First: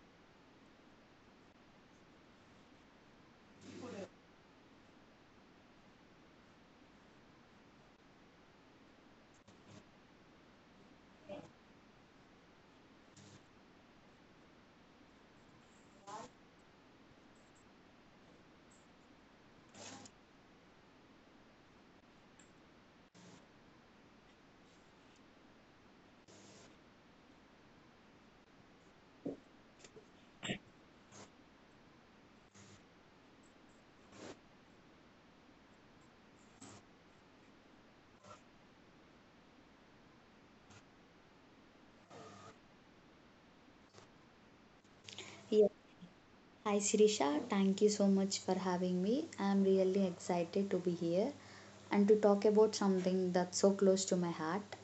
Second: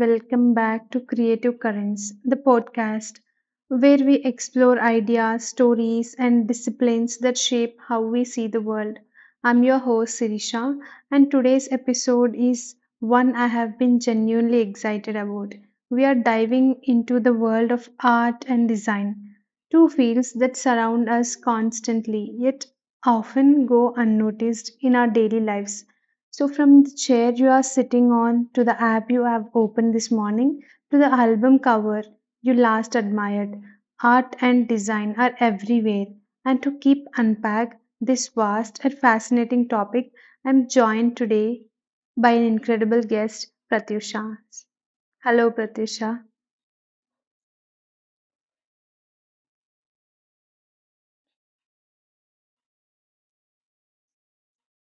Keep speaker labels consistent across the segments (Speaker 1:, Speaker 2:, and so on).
Speaker 1: welcome back to Creative Currents, the podcast where we explore ideas, stories, and disciplines that shape how we see the world. I'm your host, Sirisha, and today's episode is one I have been genuinely excited about. We are diving into the world of art and design, two fields that surround us constantly yet often go unnoticed in our daily lives. So, from the chair you are sitting on to the app you have opened this morning to the album cover you last admired, art and design are everywhere. And to keep unpack this vast and fascinating topic, I'm joined today by an incredible guest, Pratyusha. Hello,
Speaker 2: Yeah.
Speaker 1: Pratyusha.
Speaker 2: Hi Sirisha, thank you so much for having me. I'm really excited to be here and to talk about something that's so close to my heart.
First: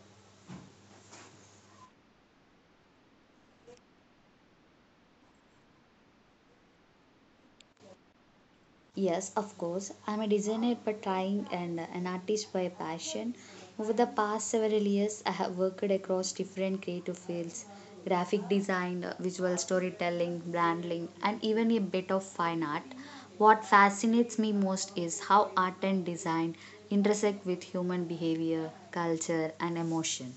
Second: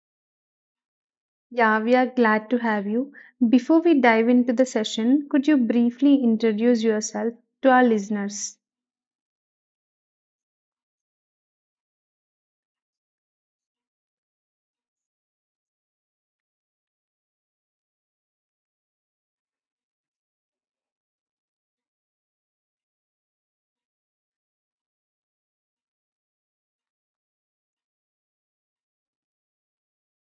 Speaker 1: Yeah, we are glad to have you. Before we dive into the session, could you briefly introduce yourself to our listeners?
Speaker 2: Yes, of course. I'm a designer by trying and an artist by passion. Over the past several years, I have worked across different creative fields: graphic design, visual storytelling, branding, and even a bit of fine art. What fascinates me most is how art and design intersect with human behavior, culture, and emotion.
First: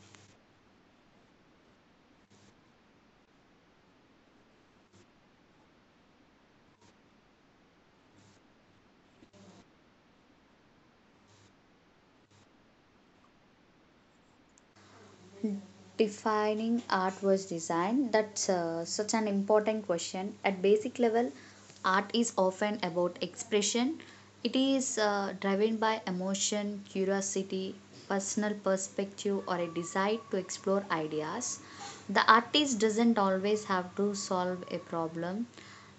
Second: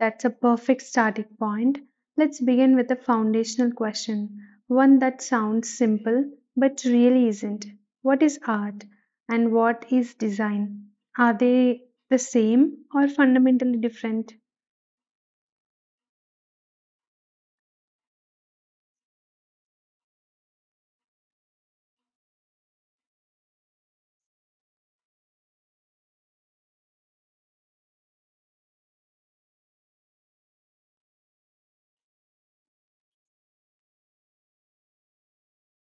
Speaker 1: That's a perfect starting point. Let's begin with a foundational question, one that sounds simple but really isn't. What is art and what is design? Are they the same or fundamentally different?
Speaker 2: Defining art was design, that's such an important question. At basic level, art is often about expression. It is driven by emotion, curiosity, personal perspective, or a desire to explore ideas. The artist doesn't always have to solve a problem.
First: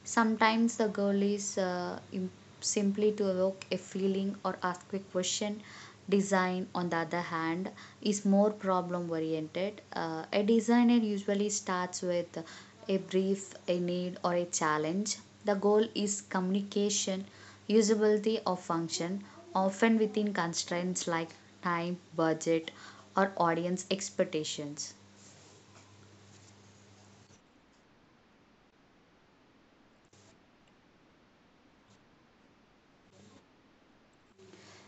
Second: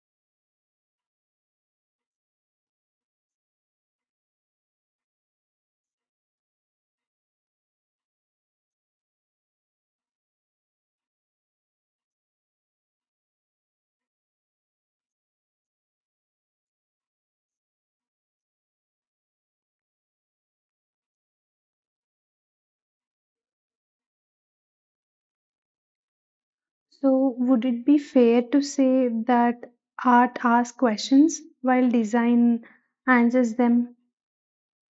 Speaker 2: Sometimes the goal is simply to evoke a feeling or ask a question. Design, on the other hand, is more problem oriented. A designer usually starts with a brief, a need, or a challenge. The goal is communication, usability, or function, often within constraints like time, budget, or audience expectations.
Speaker 1: So, would it be fair to say that art asks questions while design answers them?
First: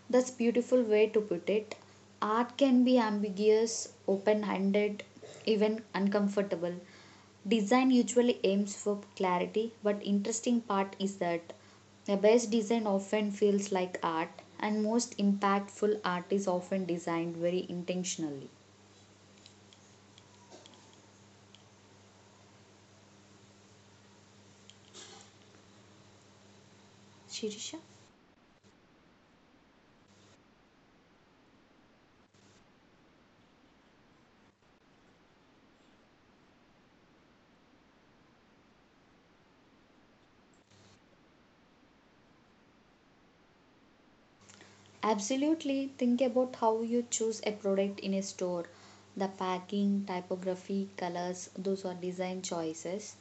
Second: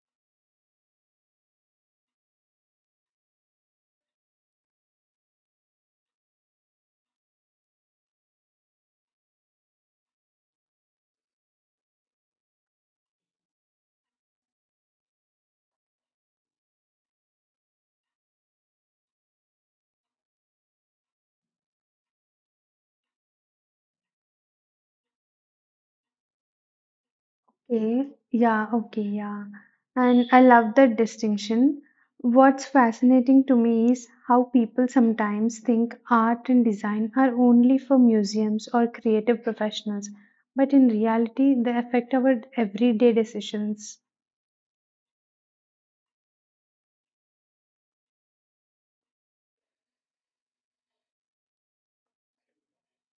Speaker 2: That's beautiful way to put it. Art can be ambiguous, open-handed, even uncomfortable. Design usually aims for clarity, but interesting part is that the best design often feels like art and most impactful art is often designed very intentionally. Shirisha.
Speaker 1: Okay, yeah, okay, yeah. And I love that distinction. What's fascinating to me is how people sometimes think art and design are only for museums or creative professionals, but in reality, they affect our everyday decisions.
Speaker 2: Absolutely. Think about how you choose a product in a store. The packing, typography, colors, those are design choices.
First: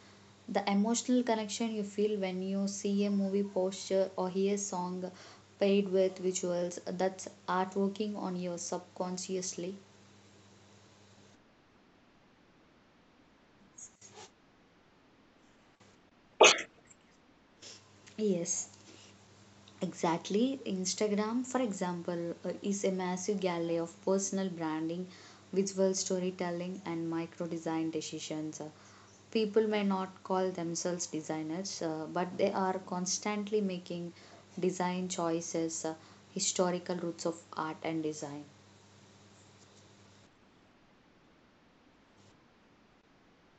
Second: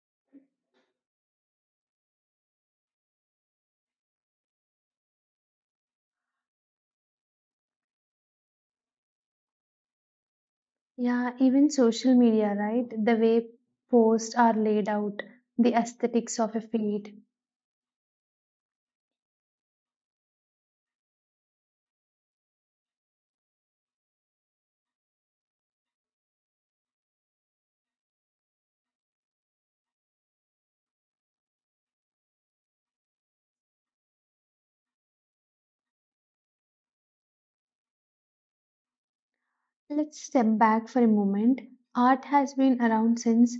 Speaker 2: The emotional connection you feel when you see a movie poster or hear a song paired with visuals, that's art working on you subconsciously.
Speaker 1: Yeah, even social media, right? The way posts are laid out, the aesthetics of a feed.
Speaker 2: Yes, exactly. Instagram, for example, is a massive gallery of personal branding, visual storytelling, and micro design decisions. People may not call themselves designers, but they are constantly making design choices. Uh, historical roots of art and design.
Speaker 1: Let's step back for a moment. Art has been around since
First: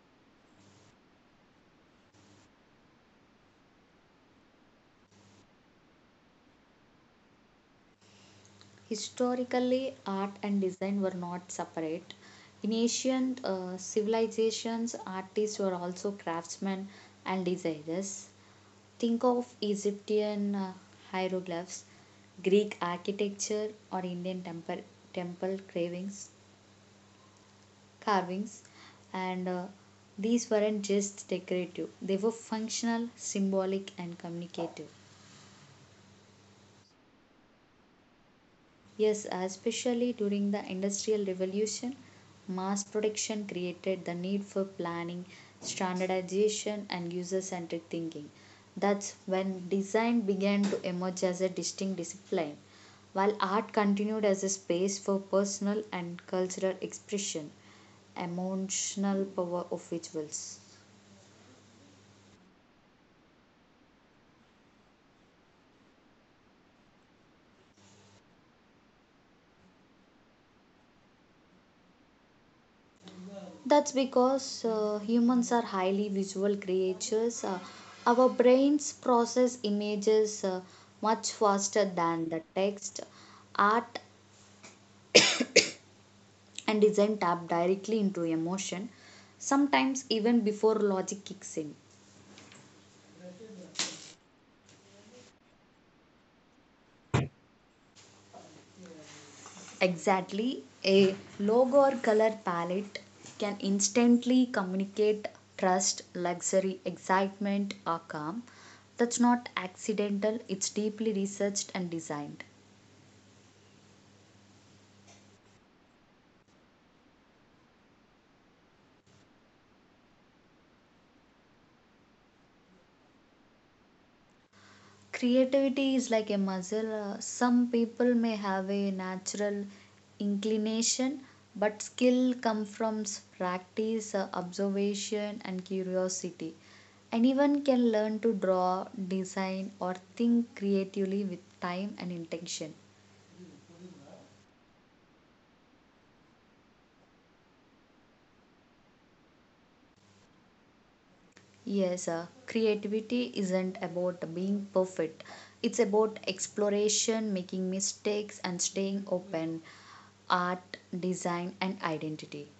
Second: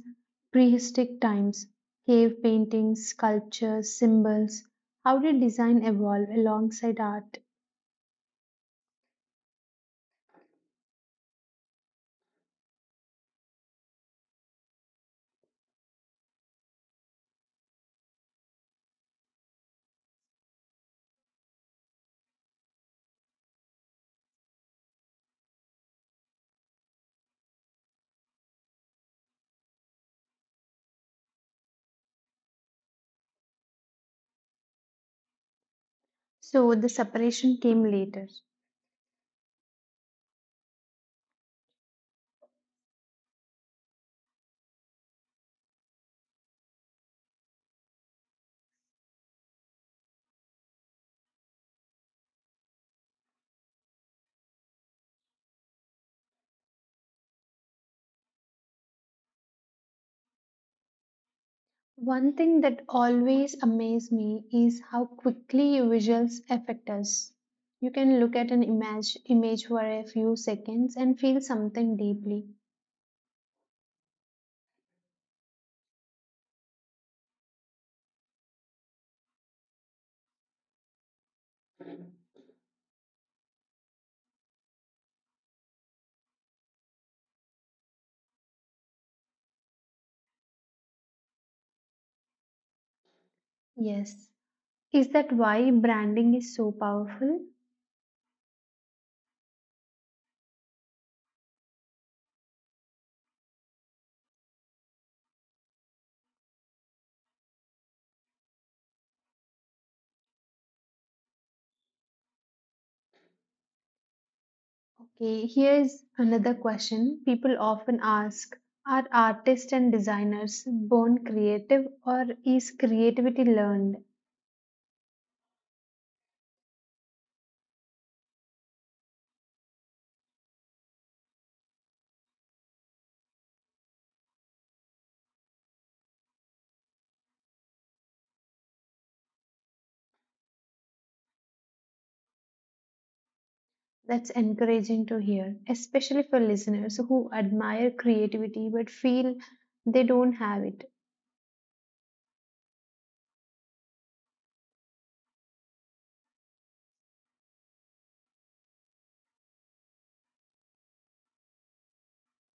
Speaker 1: prehistoric times. Cave paintings, sculptures, symbols. How did design evolve alongside art?
Speaker 2: Historically, art and design were not separate. In ancient civilizations, artists were also craftsmen and designers. Think of Egyptian hieroglyphs, Greek architecture, or Indian temple carvings, and these weren't just decorative; they were functional, symbolic, and communicative.
Speaker 1: So the separation came later.
Speaker 2: Yes, especially during the Industrial Revolution, mass production created the need for planning, standardization, and user centric thinking. That's when design began to emerge as a distinct discipline, while art continued as a space for personal and cultural expression. Emotional power of visuals.
Speaker 1: One thing that always amazed me is how quickly visuals affect us. You can look at an image for a few seconds and feel something deeply.
Speaker 2: That's because humans are highly visual creatures. Our brains process images much faster than the text. Art and design tap directly into emotion, sometimes even before logic kicks in.
Speaker 1: Yes. Is that why branding is so powerful?
Speaker 2: Exactly, a logo or color palette can instantly communicate trust, luxury, excitement, or calm. That's not accidental, it's deeply researched and designed.
Speaker 1: Okay, here's another question people often ask. Are artists and designers born creative or is creativity learned?
Speaker 2: Creativity is like a muscle. Some people may have a natural inclination, but skill comes from practice, observation, and curiosity. Anyone can learn to draw, design, or think creatively with time and intention.
Speaker 1: That's encouraging to hear, especially for listeners who admire creativity but feel they don't have it.
Speaker 2: Yes, creativity isn't about being perfect, it's about exploration, making mistakes, and staying open. Art, design, and identity.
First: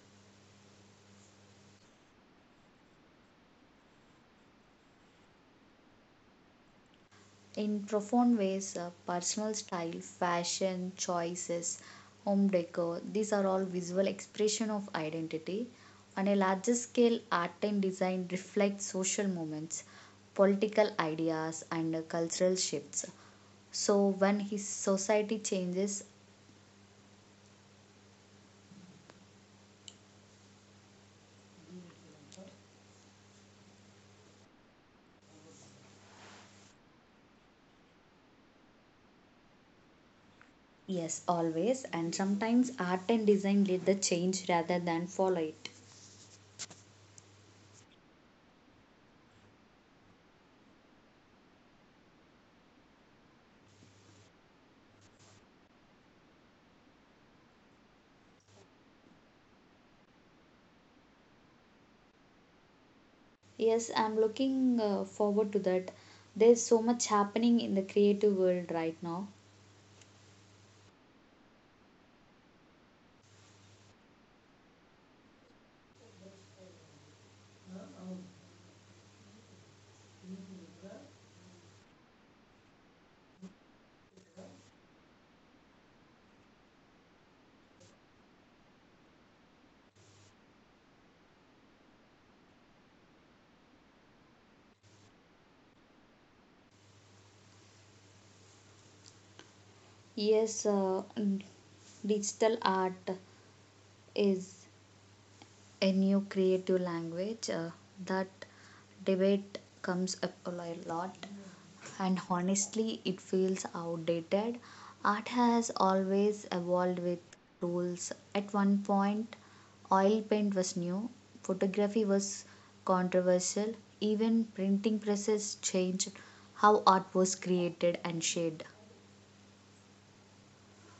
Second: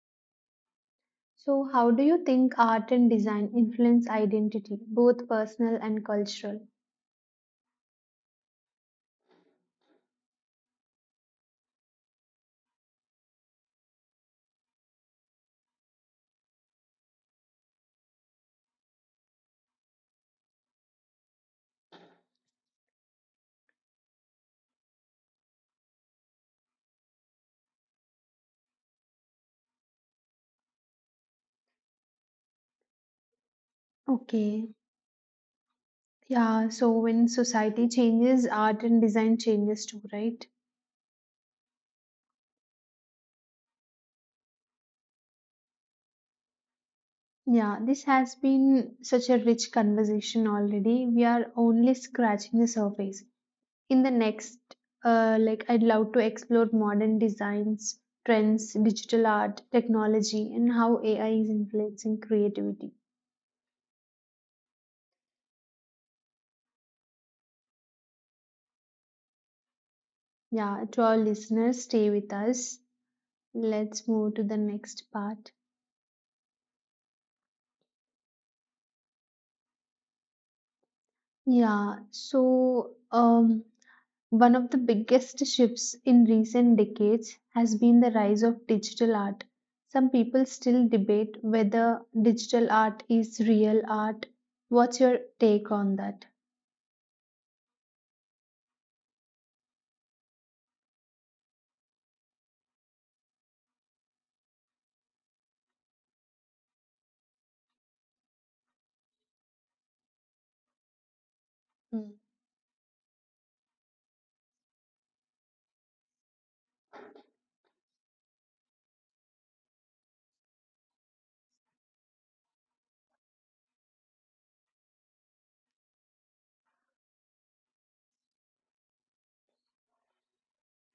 Speaker 1: So, how do you think art and design influence identity, both personal and cultural?
Speaker 2: In profound ways, personal style, fashion choices, home decor, these are all visual expression of identity. On a larger scale, art and design reflect social movements, political ideas, and cultural shifts. So when his society changes.
Speaker 1: Okay, yeah, so when society changes, art and design changes too, right?
Speaker 2: Yes, always, and sometimes art and design lead the change rather than follow it.
Speaker 1: Yeah, this has been such a rich conversation already. We are only scratching the surface. In the next, like I'd love to explore modern designs, trends, digital art, technology, and how AI is influencing creativity.
Speaker 2: Yes, I'm looking forward to that. There's so much happening in the creative world right now.
Speaker 1: Yeah, to our listeners, stay with us. Let's move to the next part. Yeah, so one of the biggest shifts in recent decades has been the rise of digital art. Some people still debate whether digital art is real art. What's your take on that?
Speaker 2: Yes, digital art is a new creative language. Uh, that debate comes up a lot,
Speaker 1: Mm.
Speaker 2: and honestly, it feels outdated. Art has always evolved with rules. At one point, oil paint was new, photography was controversial, even printing presses changed how art was created and shared.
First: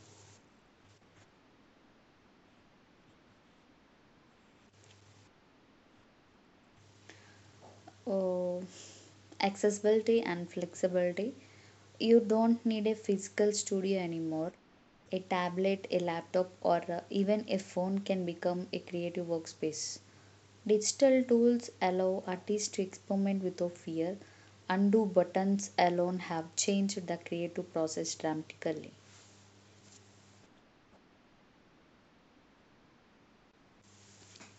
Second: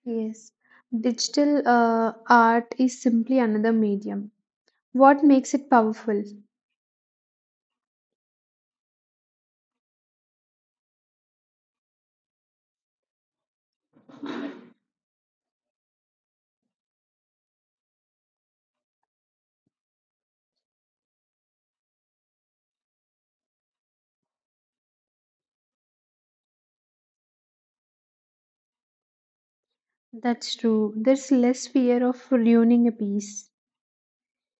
Speaker 1: Yes, digital art is simply another medium. What makes it powerful?
Speaker 2: Oh, accessibility and flexibility. You don't need a physical studio anymore. A tablet, a laptop, or even a phone can become a creative workspace. Digital tools allow artists to experiment without fear. Undo buttons alone have changed the creative process dramatically.
Speaker 1: That's true. There's less fear of ruining a piece.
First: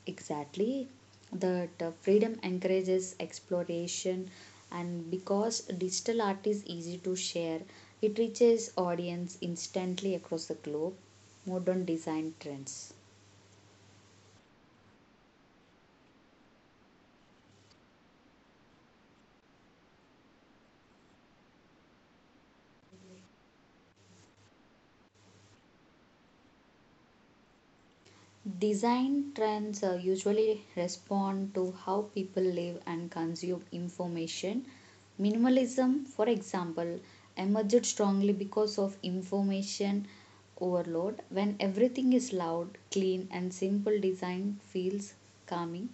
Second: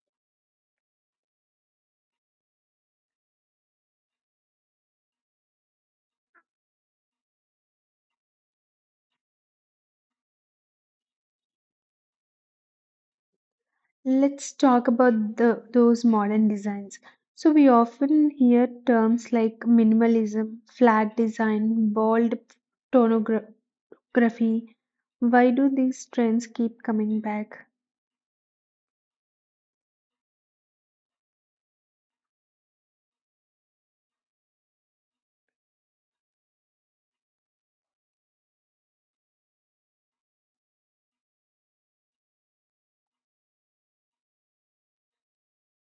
Speaker 2: Exactly, that freedom encourages exploration, and because digital art is easy to share, it reaches audience instantly across the globe. Modern design trends.
Speaker 1: Let's talk about those modern designs. So, we often hear terms like minimalism, flat design, bold tonography. Why do these trends keep coming back?
Speaker 2: Design trends usually respond to how people live and consume information. Minimalism, for example, emerged strongly because of information overload. When everything is loud, clean, and simple, design feels calming.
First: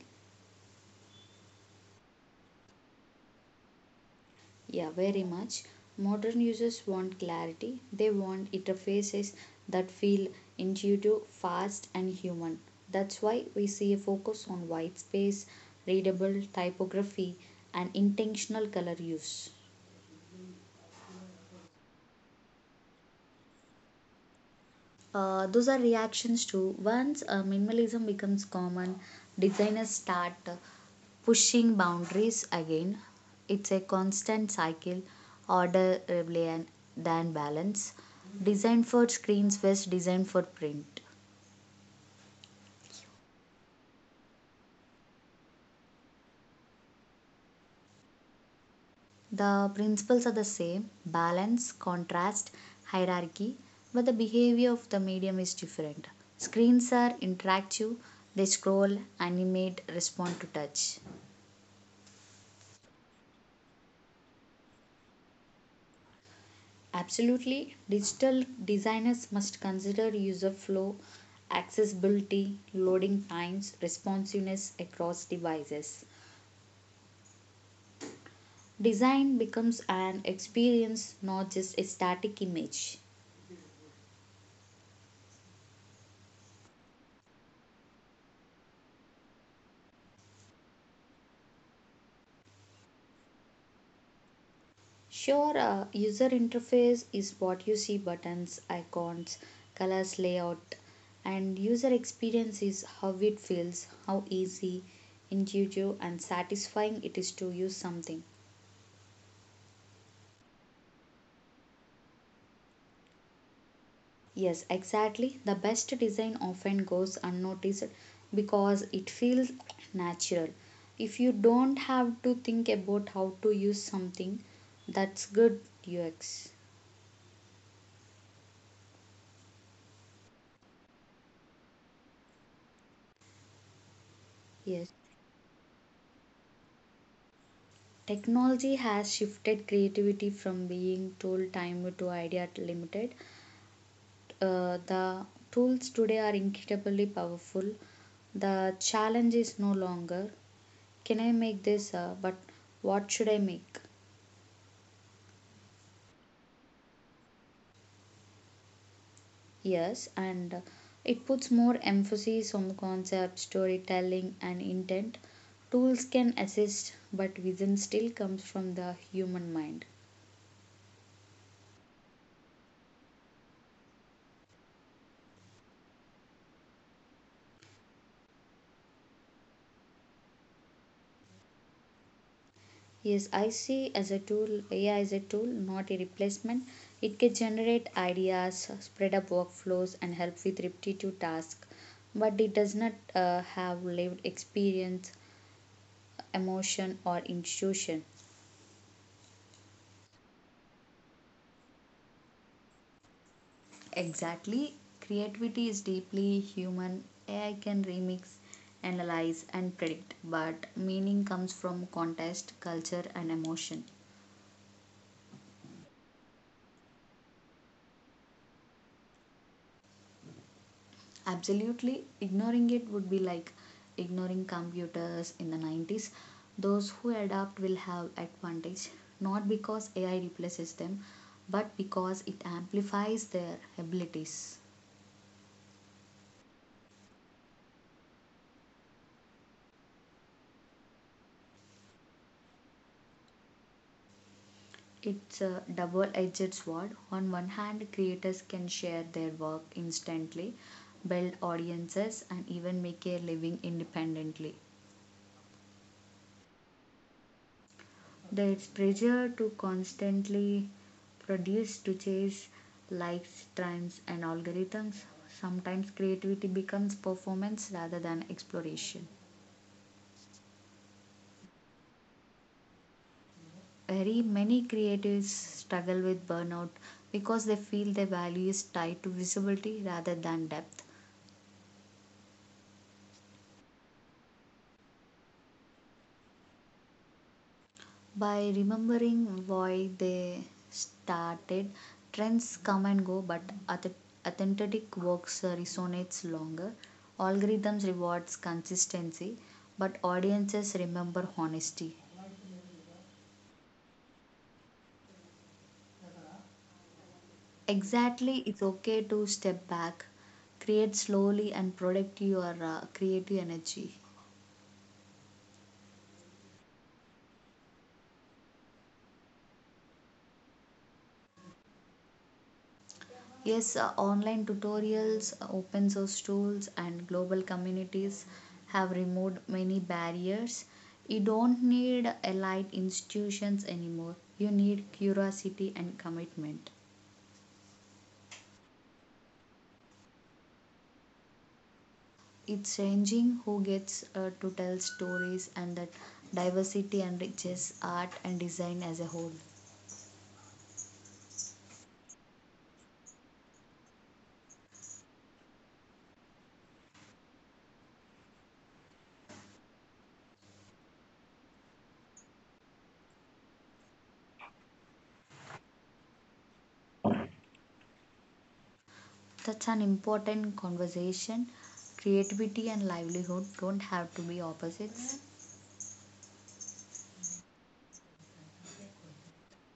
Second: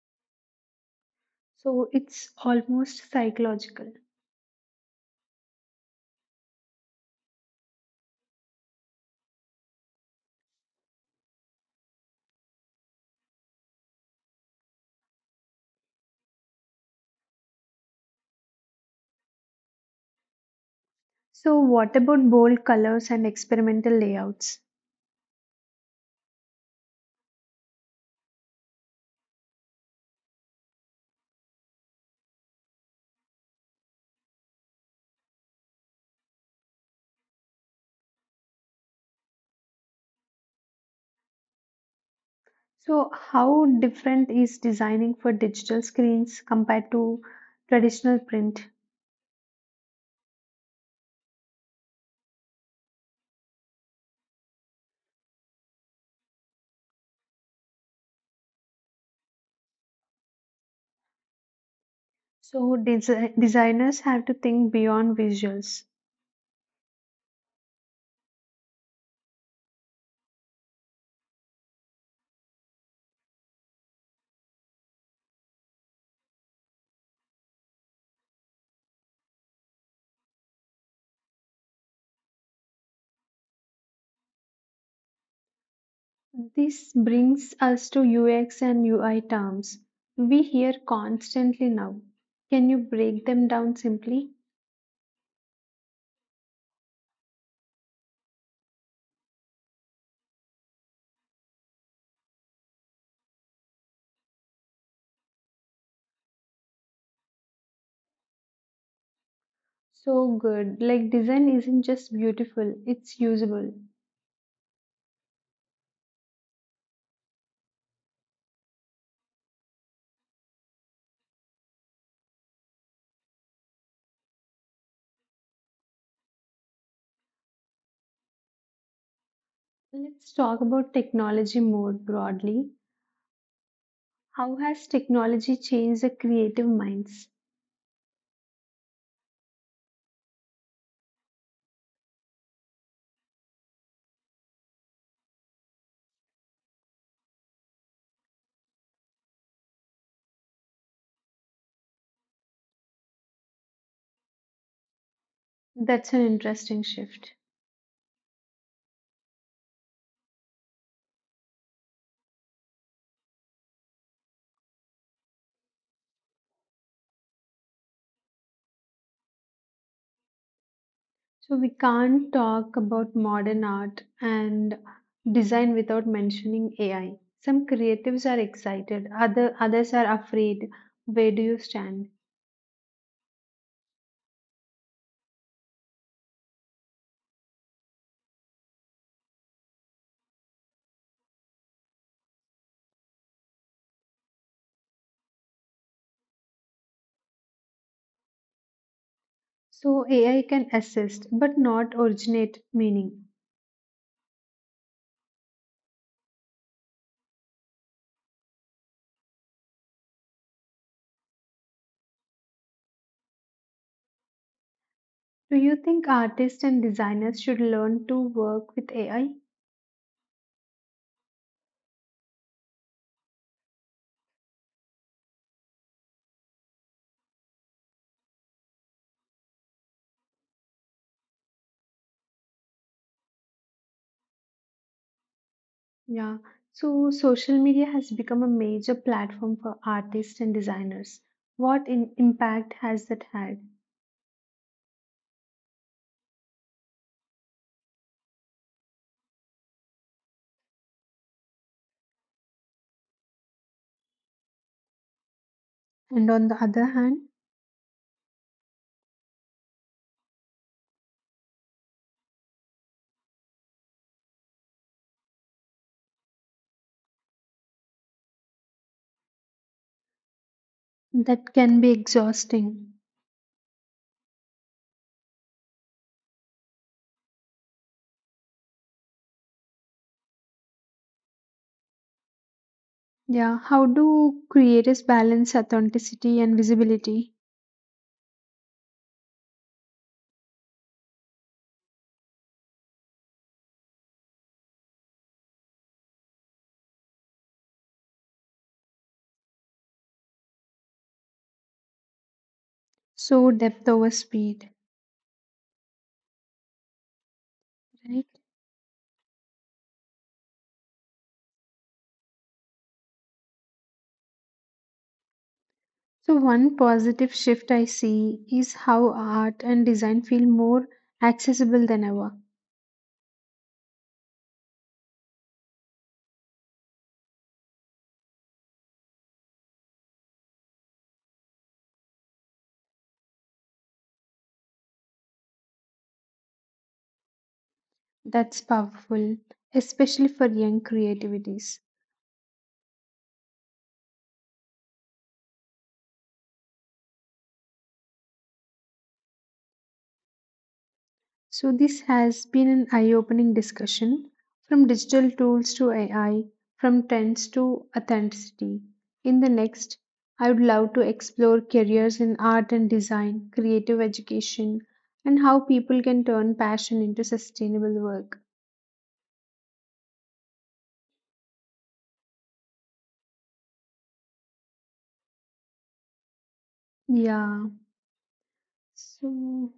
Speaker 1: So, it's almost psychological.
Speaker 2: Yeah, very much. Modern users want clarity. They want interfaces that feel intuitive, fast, and human. That's why we see a focus on white space, readable typography, and intentional color use.
Speaker 1: So, what about bold colors and experimental layouts?
Speaker 2: Those are reactions to once minimalism becomes common, designers start pushing boundaries again. It's a constant cycle: order, rebellion, than balance. Design for screens versus design for print.
Speaker 1: So, how different is designing for digital screens compared to traditional print?
Speaker 2: The principles are the same: balance, contrast, hierarchy, but the behavior of the medium is different. Screens are interactive, they scroll, animate, respond to touch.
Speaker 1: So, designers have to think beyond visuals.
Speaker 2: Absolutely, digital designers must consider user flow, accessibility, loading times, responsiveness across devices. Design becomes an experience, not just a static image.
Speaker 1: This brings us to UX and UI terms we hear constantly now. Can you break them down simply?
Speaker 2: Sure, user interface is what you see: buttons, icons, colors, layout, and user experience is how it feels, how easy, intuitive, and satisfying it is to use something.
Speaker 1: So good. Like design isn't just beautiful, it's usable.
Speaker 2: Yes, exactly. The best design often goes unnoticed because it feels natural. If you don't have to think about how to use something, that's good UX.
Speaker 1: Let's talk about technology more broadly. How has
Speaker 2: Yes.
Speaker 1: technology changed the creative minds?
Speaker 2: Technology has shifted creativity from being tool time to idea limited. The tools today are incredibly powerful. The challenge is no longer can I make this, but what should I make?
Speaker 1: That's an interesting shift.
Speaker 2: Yes, and it puts more emphasis on concept, storytelling, and intent. Tools can assist, but vision still comes from the human mind.
Speaker 1: So we can't talk about modern art and design without mentioning AI. Some creatives are excited, others are afraid. Where do you stand?
Speaker 2: Yes, I see as a tool, AI is a tool, not a replacement. It can generate ideas, spread up workflows, and help with repetitive tasks, but it does not have lived experience, emotion, or intuition.
Speaker 1: So AI can assist but not originate meaning.
Speaker 2: Exactly. Creativity is deeply human. AI can remix, analyze, and predict, but meaning comes from context, culture, and emotion.
Speaker 1: Do you think artists and designers should learn to work with AI?
Speaker 2: Absolutely, ignoring it would be like ignoring computers in the 90s. Those who adapt will have advantage, not because AI replaces them, but because it amplifies their abilities.
Speaker 1: Yeah. So social media has become a major platform for artists and designers. What in impact has that had?
Speaker 2: It's a double edged sword. On one hand, creators can share their work instantly, build audiences, and even make a living independently.
Speaker 1: And on the other hand,
Speaker 2: There's pressure to constantly produce, to chase likes, trends, and algorithms. Sometimes creativity becomes performance rather than exploration.
Speaker 1: that can be exhausting.
Speaker 2: Very many creatives struggle with burnout because they feel their value is tied to visibility rather than depth.
Speaker 1: Yeah, how do creators balance authenticity and visibility?
Speaker 2: By remembering why they started. Trends come and go, but authentic works resonates longer. Algorithms rewards consistency, but audiences remember honesty.
Speaker 1: So, depth over speed,
Speaker 2: Exactly,
Speaker 1: right?
Speaker 2: it's okay to step back, create slowly and protect your creative energy.
Speaker 1: So, one positive shift I see is how art and design feel more accessible than ever.
Speaker 2: Yes, online tutorials, open source tools, and global communities have removed many barriers. You don't need elite institutions anymore. You need curiosity and commitment.
Speaker 1: That's powerful, especially for young creativities.
Speaker 2: It's changing who gets to tell stories, and that diversity enriches art and design as a whole.
Speaker 1: So, this has been an eye opening discussion from digital tools to AI, from trends to authenticity. In the next, I would love to explore careers in art and design, creative education, and how people can turn passion into sustainable work.
Speaker 2: That's an important conversation. Creativity and livelihood don't have to be opposites.
Speaker 1: Yeah. So,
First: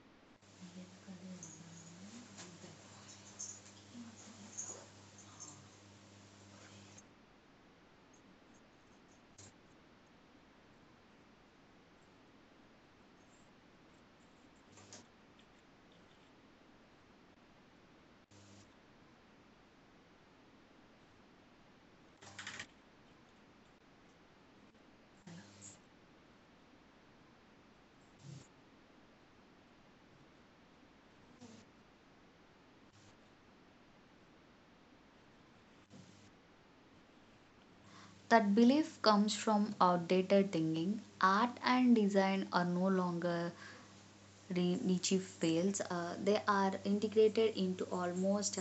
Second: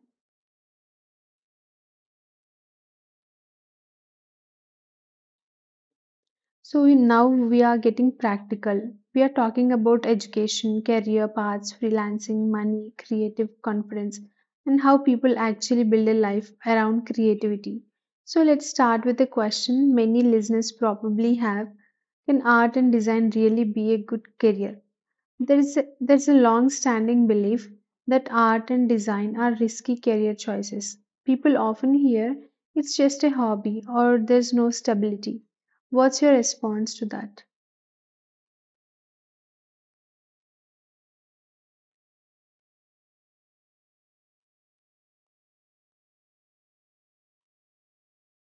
Speaker 1: So, now we are getting practical. We are talking about education, career paths, freelancing, money, creative confidence, and how people actually build a life around creativity. So let's start with a question many listeners probably have. Can art and design really be a good career? There's a long-standing belief that art and design are risky career choices. People often hear it's just a hobby or there's no stability. What's your response to that?
Speaker 2: That belief comes from outdated thinking. Art and design are no longer niche fields, they are integrated into almost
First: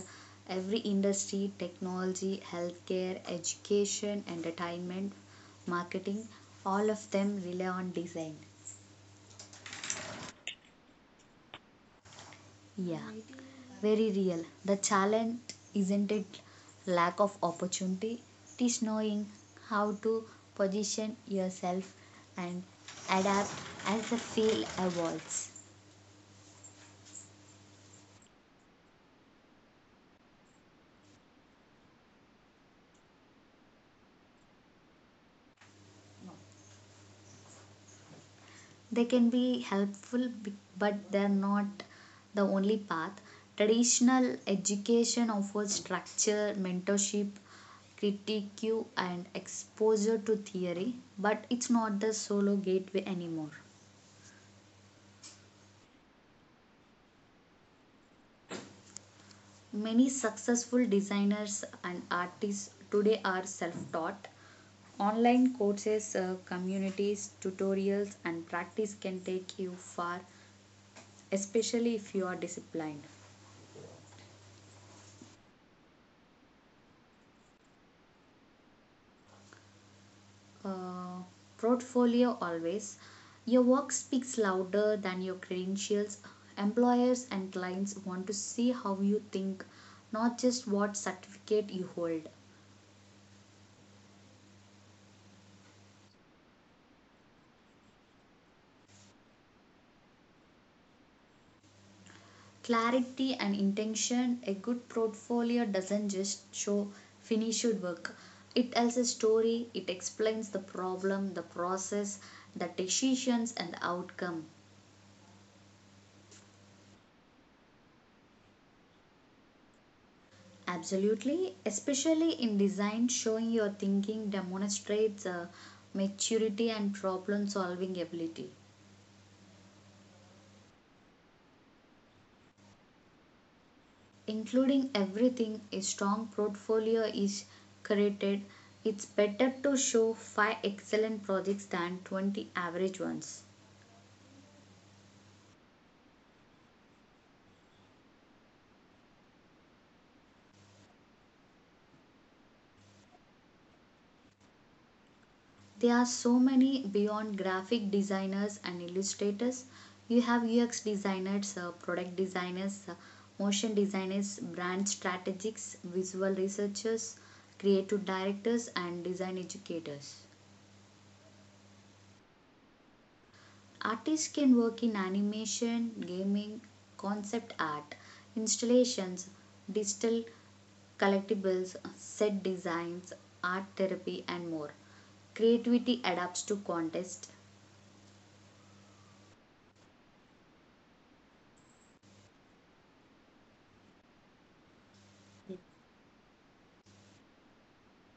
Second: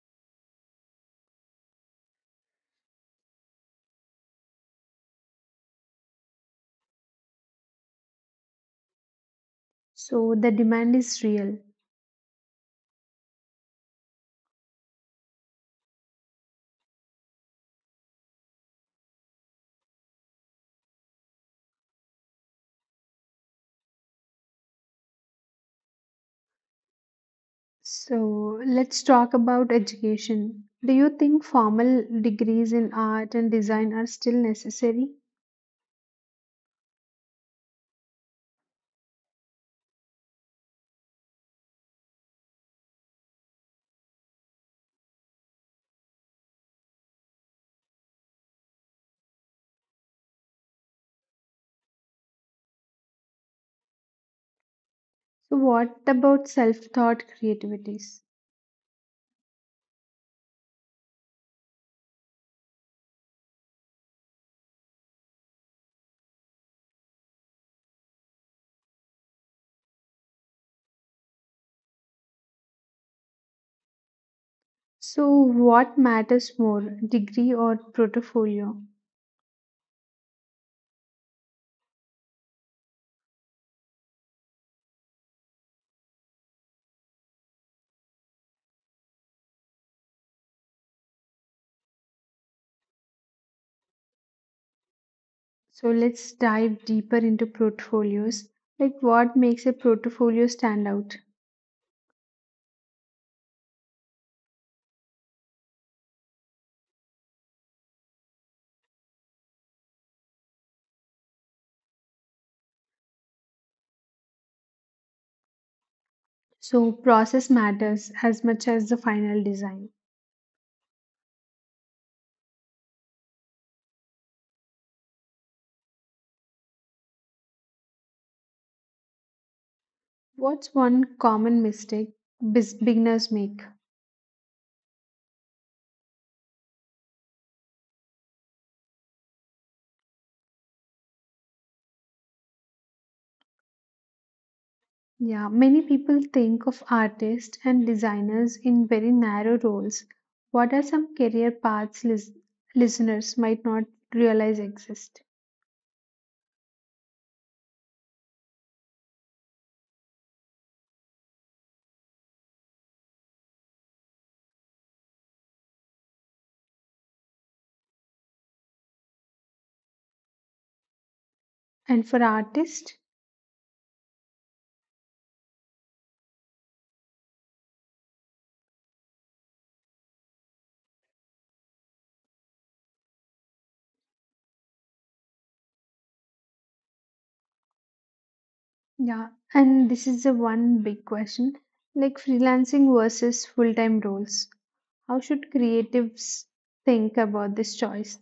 Speaker 2: every industry: technology, healthcare, education, entertainment, marketing. All of them rely on design.
Speaker 1: So the demand is real.
Speaker 2: Yeah. Very real. The challenge isn't it lack of opportunity, it is knowing how to position yourself and adapt as the field evolves.
Speaker 1: So let's talk about education. Do you think formal degrees in art and design are still necessary?
Speaker 2: They can be helpful, but they're not the only path. Traditional education offers structure, mentorship, critique, and exposure to theory, but it's not the solo gateway anymore.
Speaker 1: So what about self-taught creativities?
Speaker 2: Many successful designers and artists today are self taught. Online courses, communities, tutorials, and practice can take you far, especially if you are disciplined.
Speaker 1: So what matters more, degree or portfolio?
Speaker 2: Uh, portfolio always. Your work speaks louder than your credentials. Employers and clients want to see how you think, not just what certificate you hold.
Speaker 1: So let's dive deeper into portfolios. Like what makes a portfolio stand out?
Speaker 2: Clarity and intention. A good portfolio doesn't just show finished work, it tells a story. It explains the problem, the process, the decisions, and the outcome.
Speaker 1: So process matters as much as the final design.
Speaker 2: Absolutely, especially in design, showing your thinking demonstrates maturity and problem solving ability.
Speaker 1: What's one common mistake beginners make?
Speaker 2: Including everything. A strong portfolio is created. It's better to show 5 excellent projects than 20 average ones.
Speaker 1: Yeah, many people think of artists and designers in very narrow roles. What are some career paths listeners might not realize exist?
Speaker 2: There are so many beyond graphic designers and illustrators. You have UX designers, product designers, motion designers, brand strategists, visual researchers, creative directors, and design educators.
Speaker 1: And for artists,
Speaker 2: Artists can work in animation, gaming, concept art, installations, digital collectibles, set designs, art therapy, and more. Creativity adapts to contest.
Speaker 1: yeah, and this is the one big question, like freelancing versus full time roles. How should creatives think about this choice?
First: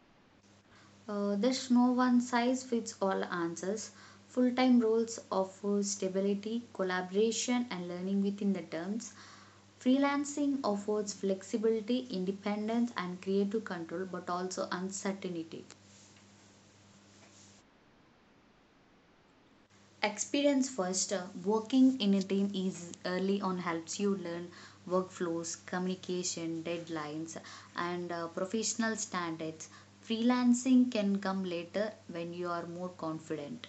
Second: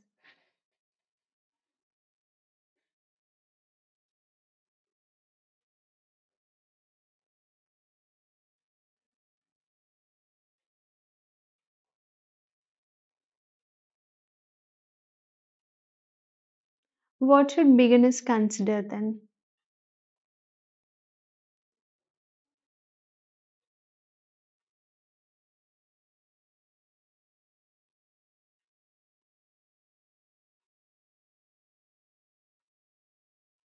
Speaker 2: There's no one size fits all answers. Full time roles offer stability, collaboration, and learning within the terms. Freelancing offers flexibility, independence, and creative control, but also uncertainty.
Speaker 1: What should beginners consider then?
Speaker 2: Experience first, working in a team is early on helps you learn workflows, communication, deadlines, and professional standards. Freelancing can come later when you are more confident.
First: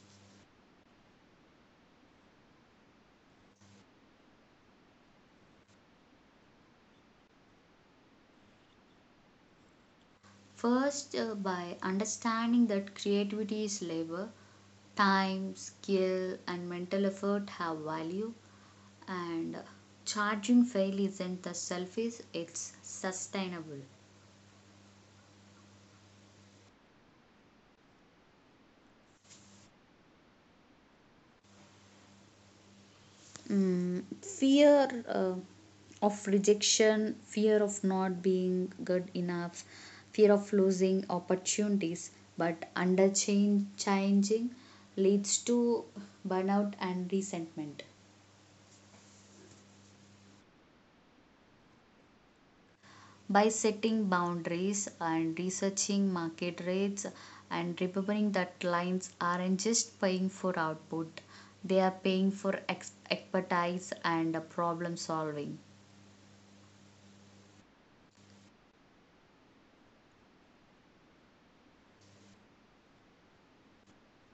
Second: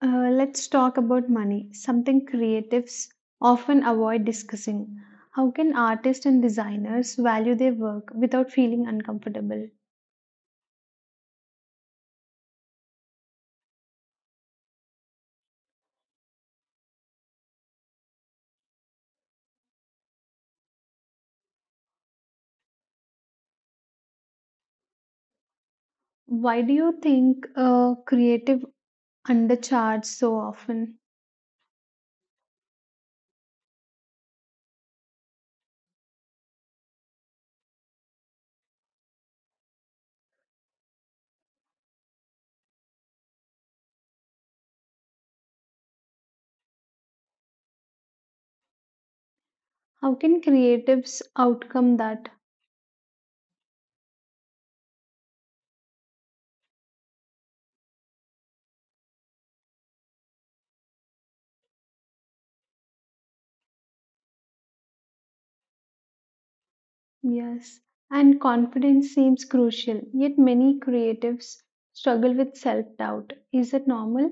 Speaker 1: Let's talk about money, something creatives often avoid discussing. How can artists and designers value their work without feeling uncomfortable?
Speaker 2: First, by understanding that creativity is labor, time, skill, and mental effort have value, and charging fairly isn't the selfish, it's sustainable.
Speaker 1: Why do you think creative undercharge so often?
Speaker 2: Fear of rejection, fear of not being good enough, fear of losing opportunities, but under change, changing leads to burnout and resentment.
Speaker 1: How can creatives outcome that?
Speaker 2: By setting boundaries and researching market rates and remembering that clients aren't just paying for output, they are paying for expertise and problem solving.
Speaker 1: Yes, and confidence seems crucial, yet many creatives struggle with self-doubt. Is it normal?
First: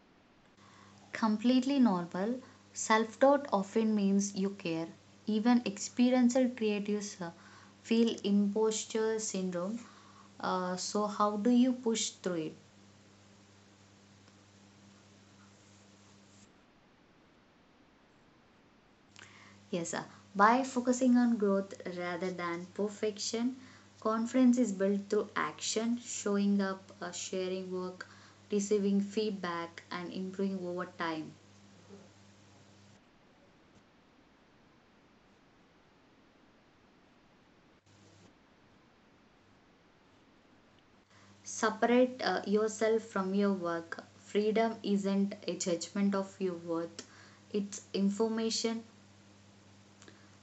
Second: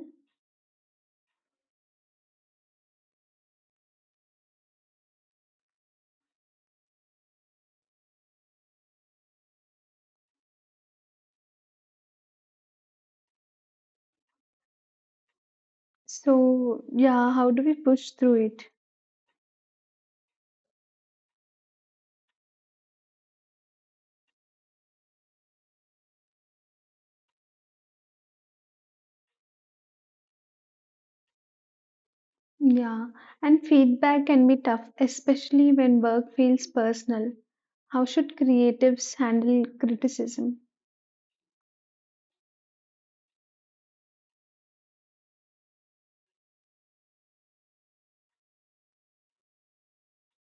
Speaker 2: Completely normal, self doubt often means you care. Even experiential creatives feel imposter syndrome. How do you push through it?
Speaker 1: So, yeah, how do we push through it?
Speaker 2: Yes, sir. By focusing on growth rather than perfection, confidence is built through action, showing up, sharing work, receiving feedback, and improving over time.
Speaker 1: Yeah, and feedback can be tough, especially when work feels personal. How should creatives handle criticism?
Speaker 2: Separate yourself from your work. Freedom isn't a judgment of your worth, it's information.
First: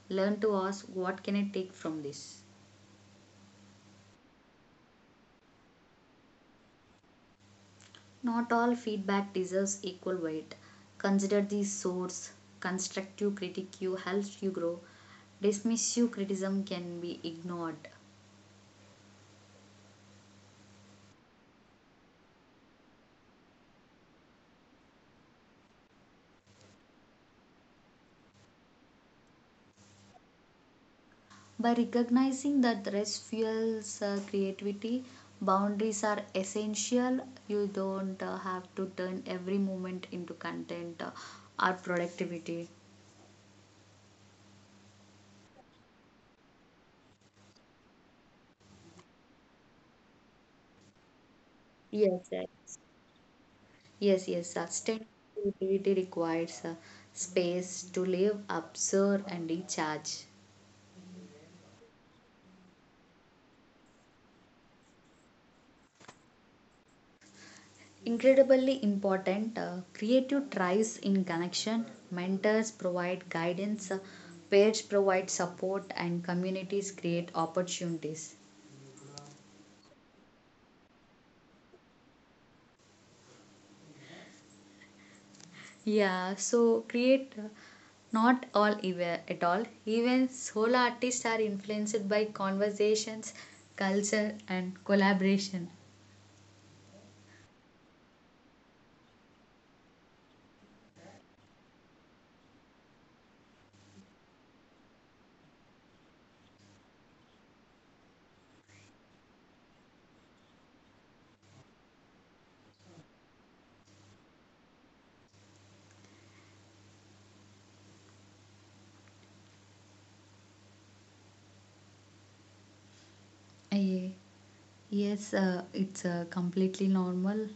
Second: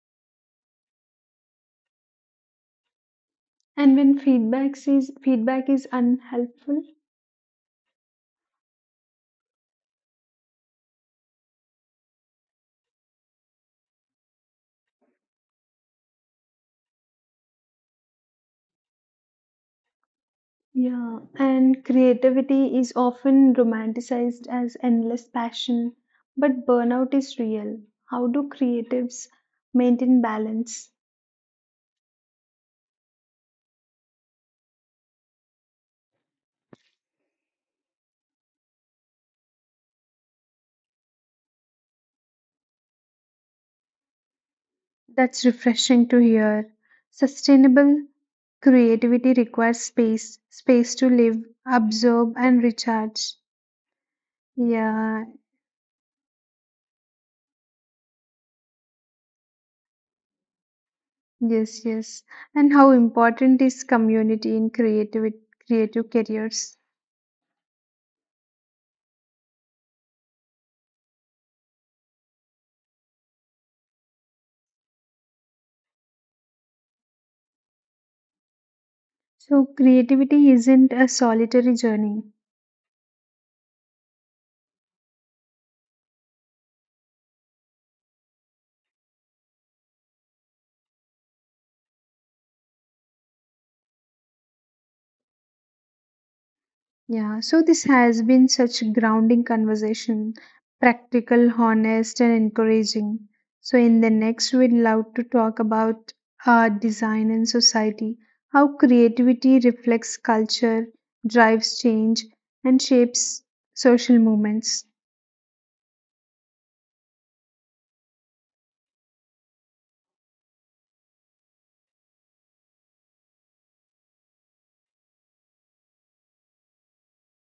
Speaker 2: Learn to ask, what can I take from this?
Speaker 1: And when feedback is unhelpful?
Speaker 2: Not all feedback deserves equal weight. Consider the source. Constructive critique helps you grow. Dismissive criticism can be ignored.
Speaker 1: Yeah, and creativity is often romanticized as endless passion, but burnout is real. How do creatives maintain balance?
Speaker 2: By recognizing that rest fuels creativity, boundaries are essential. You don't have to turn every moment into content or productivity.
Speaker 1: That's refreshing to hear. Sustainable creativity requires space, space to live,
Speaker 2: Yes,
Speaker 1: absorb,
Speaker 2: yes.
Speaker 1: and recharge.
Speaker 2: Yes, yes. Sustained
Speaker 1: Yeah,
Speaker 2: creativity requires space to live, observe, and recharge.
Speaker 1: yes, yes. And how important is community in creative careers?
Speaker 2: Incredibly important. Creative thrives in connection. Mentors provide guidance, pairs provide support, and communities create opportunities.
Speaker 1: So creativity isn't a solitary journey.
Speaker 2: Yeah, so create, not all even, at all, even solo artists are influenced by conversations, culture, and collaboration.
Speaker 1: Yeah, so this has been such grounding conversation, practical, honest, and encouraging. So in the next, we'd love to talk about art, design, and society, how creativity reflects culture, drives change, and shapes social movements.
Speaker 2: Yeah. Yes, it's completely normal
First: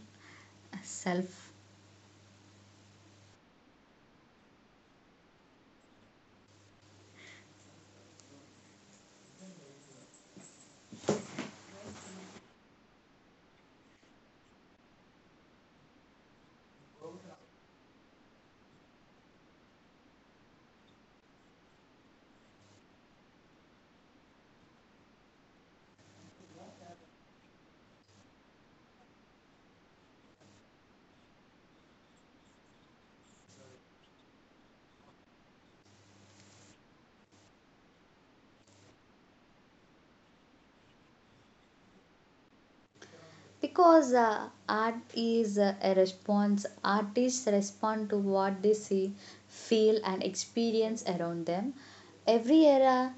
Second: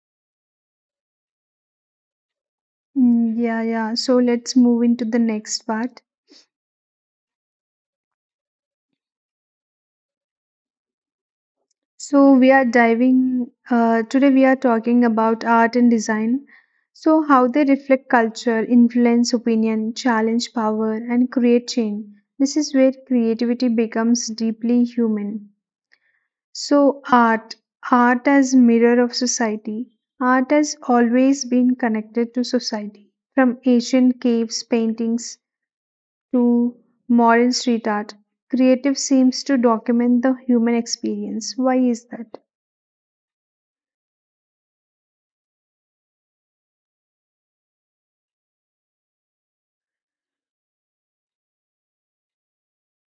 Speaker 2: self.
Speaker 1: Mm, yeah, yeah. So let's move into the next part. So we are diving today we are talking about art and design. So how they reflect culture, influence opinion, challenge power and create change. This is where creativity becomes deeply human. So art as mirror of society. Art has always been connected to society. From ancient caves paintings to modern street art, creative seems to document the human experience. Why is that?
Speaker 2: Because art is a response. Artists respond to what they see, feel, and experience around them. Every era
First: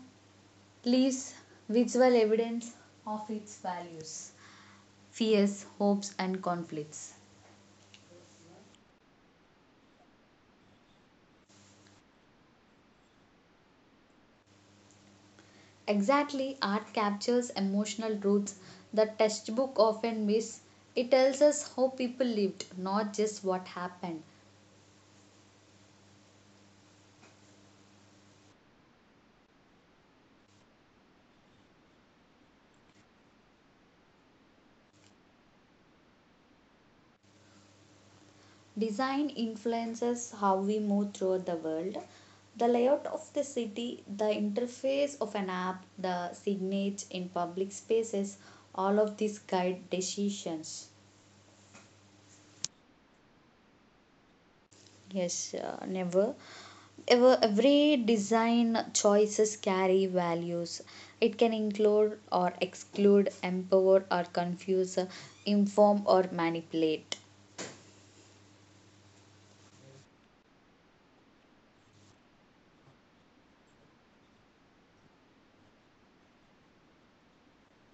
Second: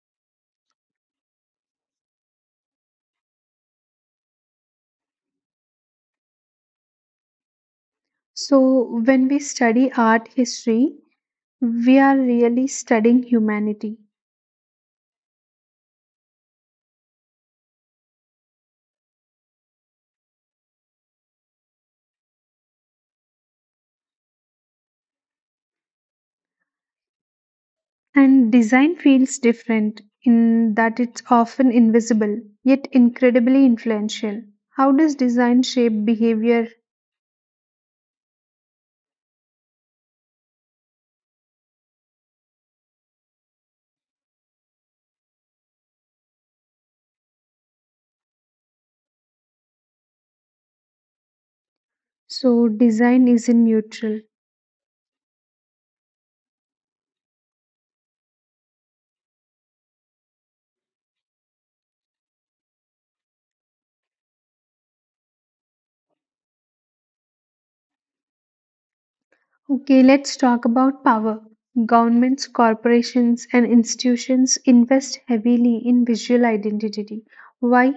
Speaker 2: leaves visual evidence of its values, fears, hopes, and conflicts.
Speaker 1: So, when we study art history, we are really studying humanity.
Speaker 2: Exactly. Art captures emotional truths that textbook often miss. It tells us how people lived, not just what happened.
Speaker 1: And design feels different in that it's often invisible, yet incredibly influential. How does design shape behavior?
Speaker 2: Design influences how we move throughout the world. The layout of the city, the interface of an app, the signage in public spaces, all of these guide decisions.
Speaker 1: So, design is in neutral.
Speaker 2: Yes, never. Ever, every design choices carry values. It can include or exclude, empower or confuse, inform or manipulate.
Speaker 1: Okay, let's talk about power. Governments, corporations, and institutions invest heavily in visual identity. Why?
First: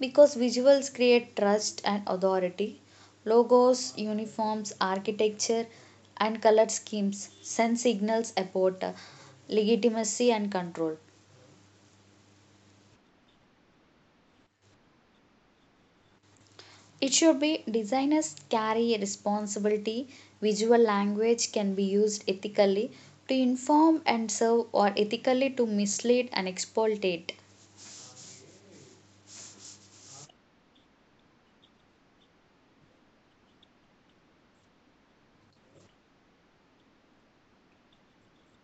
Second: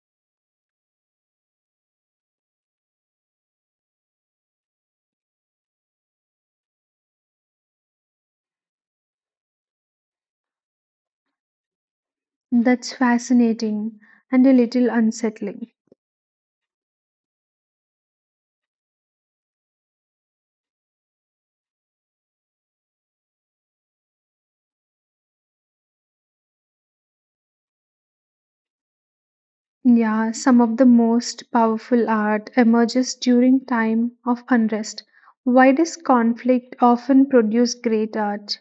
Speaker 2: Because visuals create trust and authority, logos, uniforms, architecture, and color schemes send signals about legitimacy and control.
Speaker 1: That's fascinating and a little unsettling.
Speaker 2: It should be. Designers carry a responsibility. Visual language can be used ethically to inform and serve, or ethically to mislead and exploitate.
Speaker 1: Yeah, some of the most powerful art emerges during time of unrest. Why does conflict often produce great art?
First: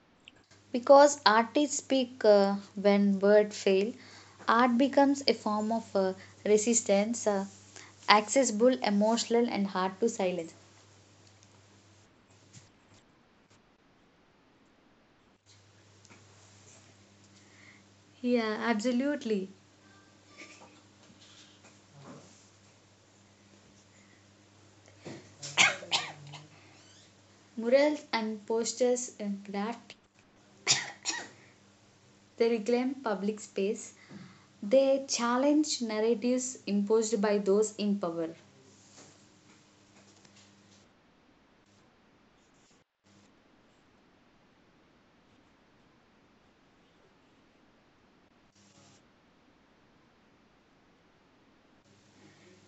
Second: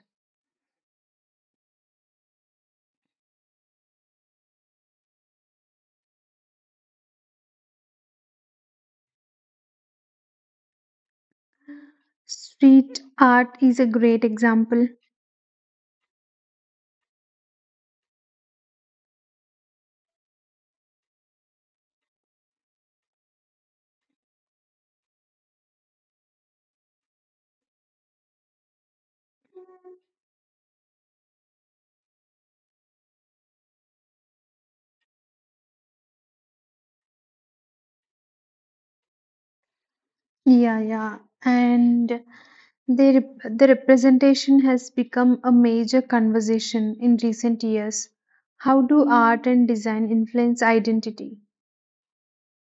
Speaker 2: Because artists speak when words fail. Art becomes a form of resistance, accessible, emotional, and hard to silence.
Speaker 1: Street art is a great example.
Speaker 2: Absolutely. Murals and posters, in that they reclaim public space, they challenge narratives imposed by those in power.
Speaker 1: Yeah, yeah. And the representation has become a major conversation in recent years. How do art and design influence identity?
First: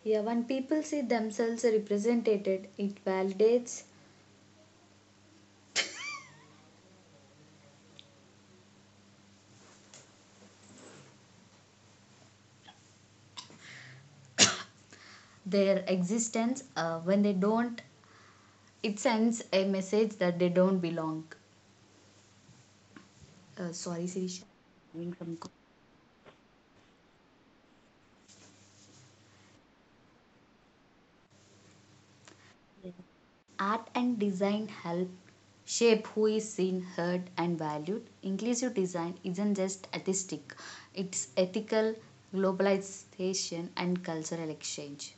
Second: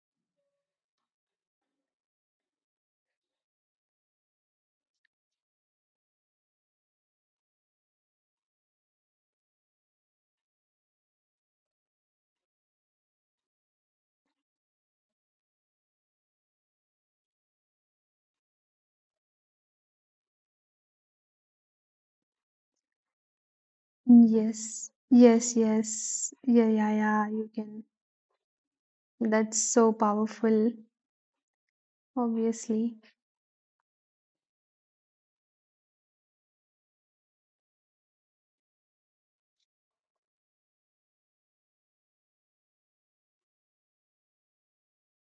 Speaker 2: Yeah, when people see themselves represented, it validates their existence. When they don't, it sends a message that they don't belong. Sorry, Sirisha.
Speaker 1: Yes,
Speaker 2: Doing some good.
Speaker 1: yes, yes. Yeah, yeah, yeah. You can. That's so powerful, obviously.
Speaker 2: Art and design help shape who is seen, heard, and valued. Inclusive design isn't just artistic, it's ethical, globalization, and cultural exchange.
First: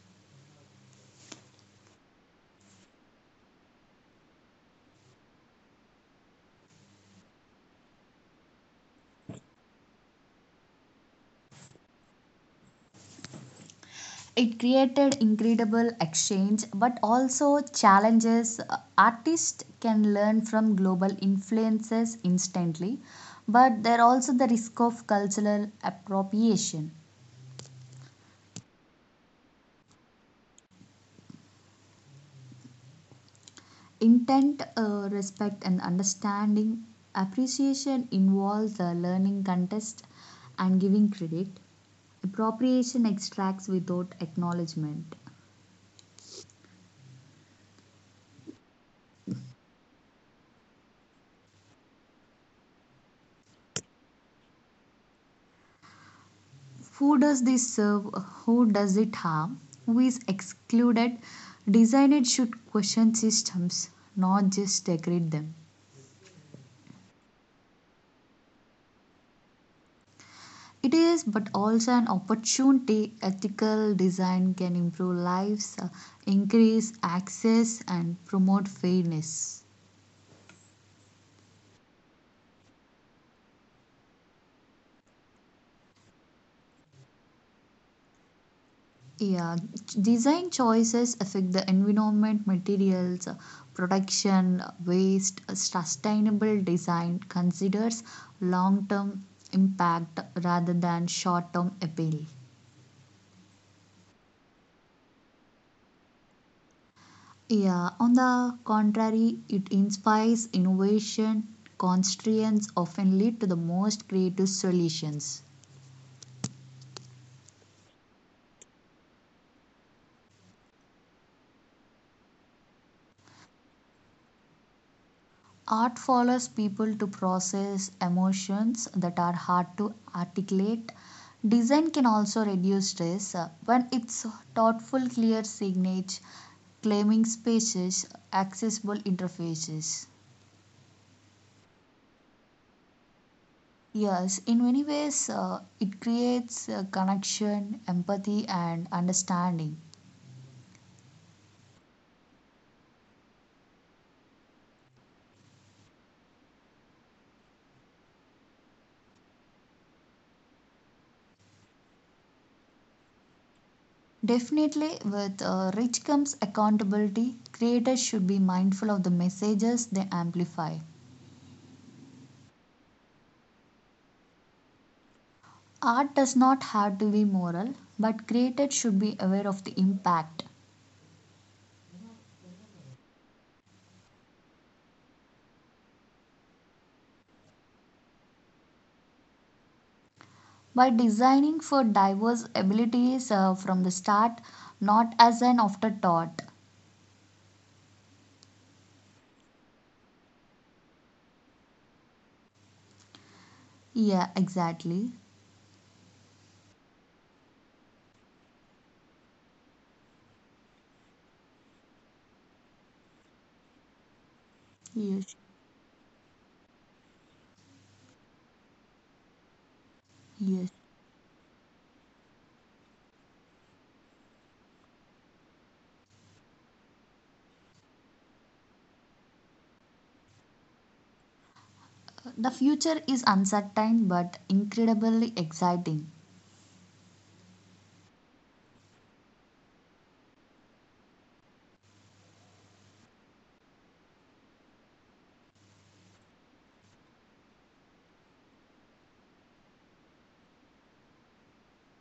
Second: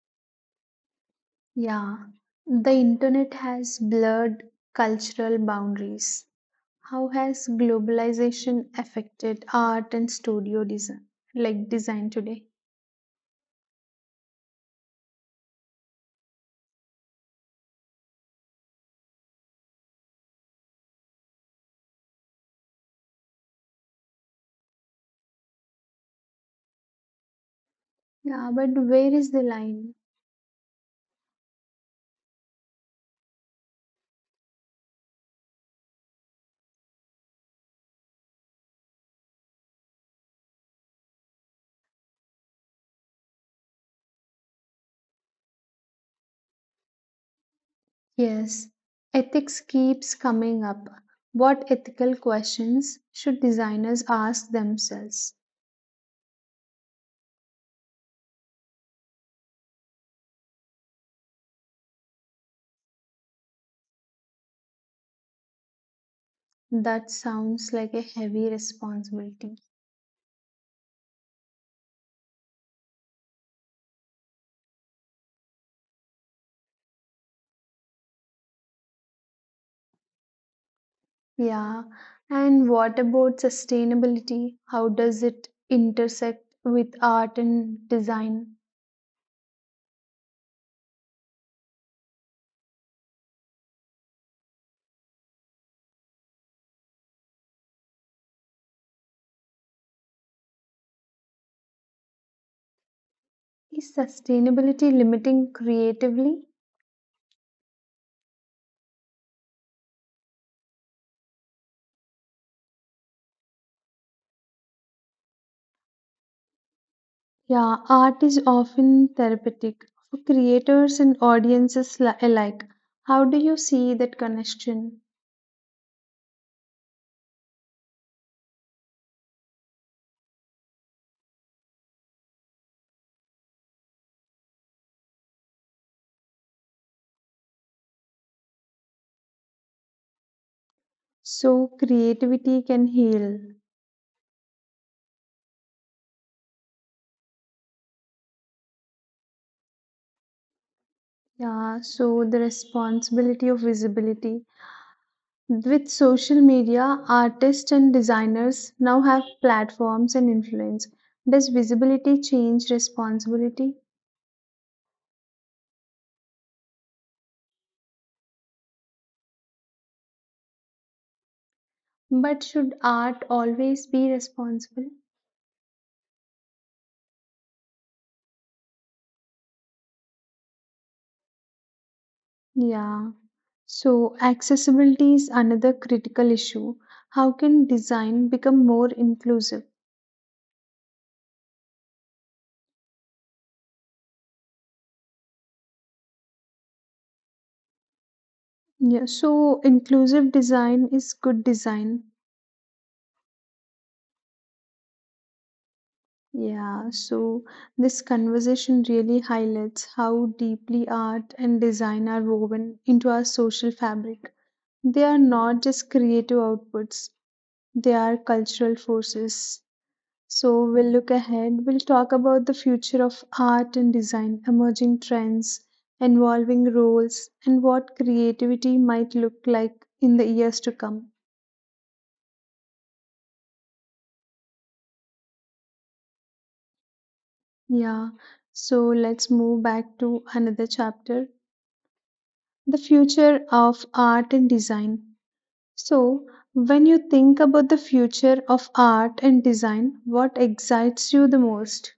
Speaker 1: Yeah, the internet has blurred cultural boundaries. How has globalization affected art and studio design, like design today?
Speaker 2: It created incredible exchange but also challenges. Artists can learn from global influences instantly, but there are also the risk of cultural appropriation.
Speaker 1: Yeah, but where is the line?
Speaker 2: Intent, respect, and understanding. Appreciation involves learning contest and giving credit. Appropriation extracts without acknowledgement.
Speaker 1: Yes, ethics keeps coming up. What ethical questions should designers ask themselves?
Speaker 2: Who does this serve? Who does it harm? Who is excluded? Designers should question systems, not just degrade them.
Speaker 1: That sounds like a heavy responsibility.
Speaker 2: It is, but also an opportunity. Ethical design can improve lives, increase access, and promote fairness.
Speaker 1: Yeah, and what about sustainability? How does it intersect with art and design?
Speaker 2: Yeah, design choices affect the environment, materials, production, waste. Sustainable design considers long term impact rather than short term appeal.
Speaker 1: Is sustainability limiting creatively?
Speaker 2: Yeah, on the contrary, it inspires innovation. Constraints often lead to the most creative solutions.
Speaker 1: Yeah, art is often therapeutic for creators and audiences alike. How do you see that connection?
Speaker 2: Art follows people to process emotions that are hard to articulate. Design can also reduce stress when it's thoughtful, clear signage, claiming spaces, accessible interfaces.
Speaker 1: So, creativity can heal.
Speaker 2: Yes, in many ways, it creates connection, empathy, and understanding.
Speaker 1: Yeah, so the responsibility of visibility. With social media, artists and designers now have platforms and influence. Does visibility change responsibility?
Speaker 2: Definitely, with rich comes accountability. Creators should be mindful of the messages they amplify.
Speaker 1: But should art always be responsible?
Speaker 2: Art does not have to be moral, but creators should be aware of the impact.
Speaker 1: Yeah. So, accessibility is another critical issue. How can design become more inclusive?
Speaker 2: By designing for diverse abilities from the start, not as an afterthought.
Speaker 1: Yeah. So, inclusive design is good design.
Speaker 2: Yeah, exactly.
Speaker 1: Yeah, so this conversation really highlights how deeply art and design are woven into our social fabric. They are
Speaker 2: Yes,
Speaker 1: not just creative outputs, they are cultural forces. So,
Speaker 2: yes.
Speaker 1: we'll look ahead, we'll talk about the future of art and design, emerging trends, evolving roles, and what creativity might look like in the years to come.
Speaker 2: The future is uncertain but incredibly exciting.
Speaker 1: Yeah, so let's move back to another chapter, the future of art and design. So, when you think about the future of art and design, what excites you the most?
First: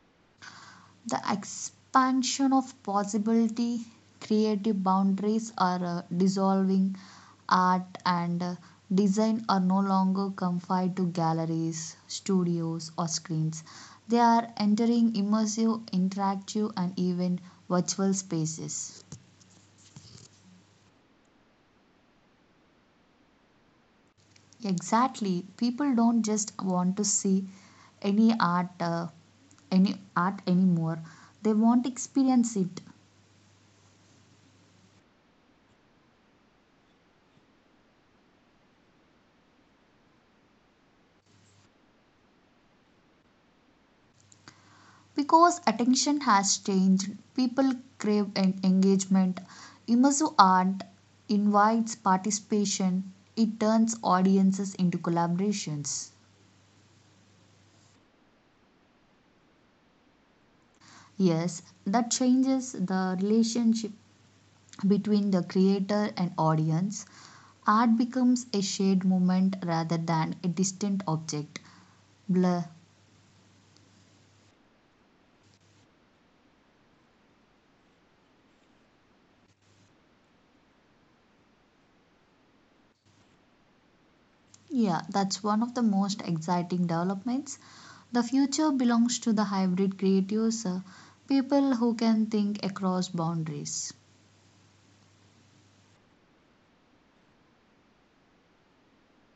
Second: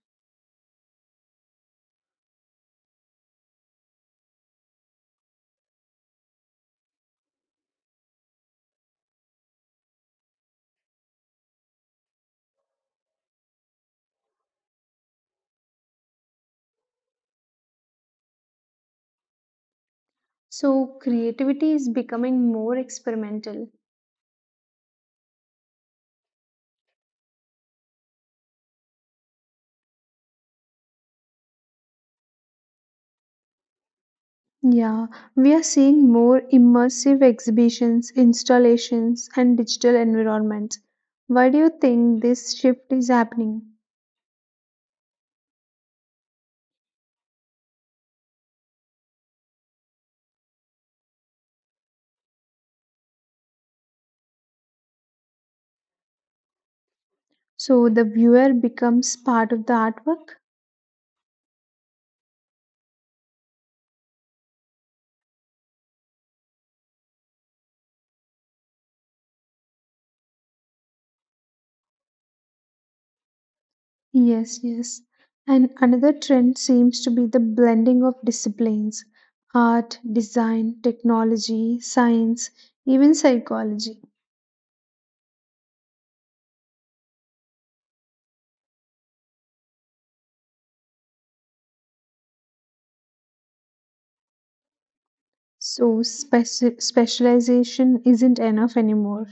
Speaker 2: The expansion of possibility. Creative boundaries are dissolving. Art and design are no longer confined to galleries, studios, or screens. They are entering immersive, interactive, and even virtual spaces.
Speaker 1: So, creativity is becoming more experimental.
Speaker 2: Exactly. People don't just want to see any art uh, any art anymore, they want to experience it.
Speaker 1: Yeah, we are seeing more immersive exhibitions, installations, and digital environments. Why do you think this shift is happening?
Speaker 2: Because attention has changed. People crave engagement. Immersive art invites participation. It turns audiences into collaborations.
Speaker 1: So, the viewer becomes part of the artwork?
Speaker 2: Yes, that changes the relationship between the creator and audience. Art becomes a shared moment rather than a distant object. Blur.
Speaker 1: Yes, yes. And another trend seems to be the blending of disciplines: art, design, technology, science, even psychology.
Speaker 2: Yeah, that's one of the most exciting developments. The future belongs to the hybrid creatives, people who can think across boundaries.
Speaker 1: So, specialization isn't enough anymore.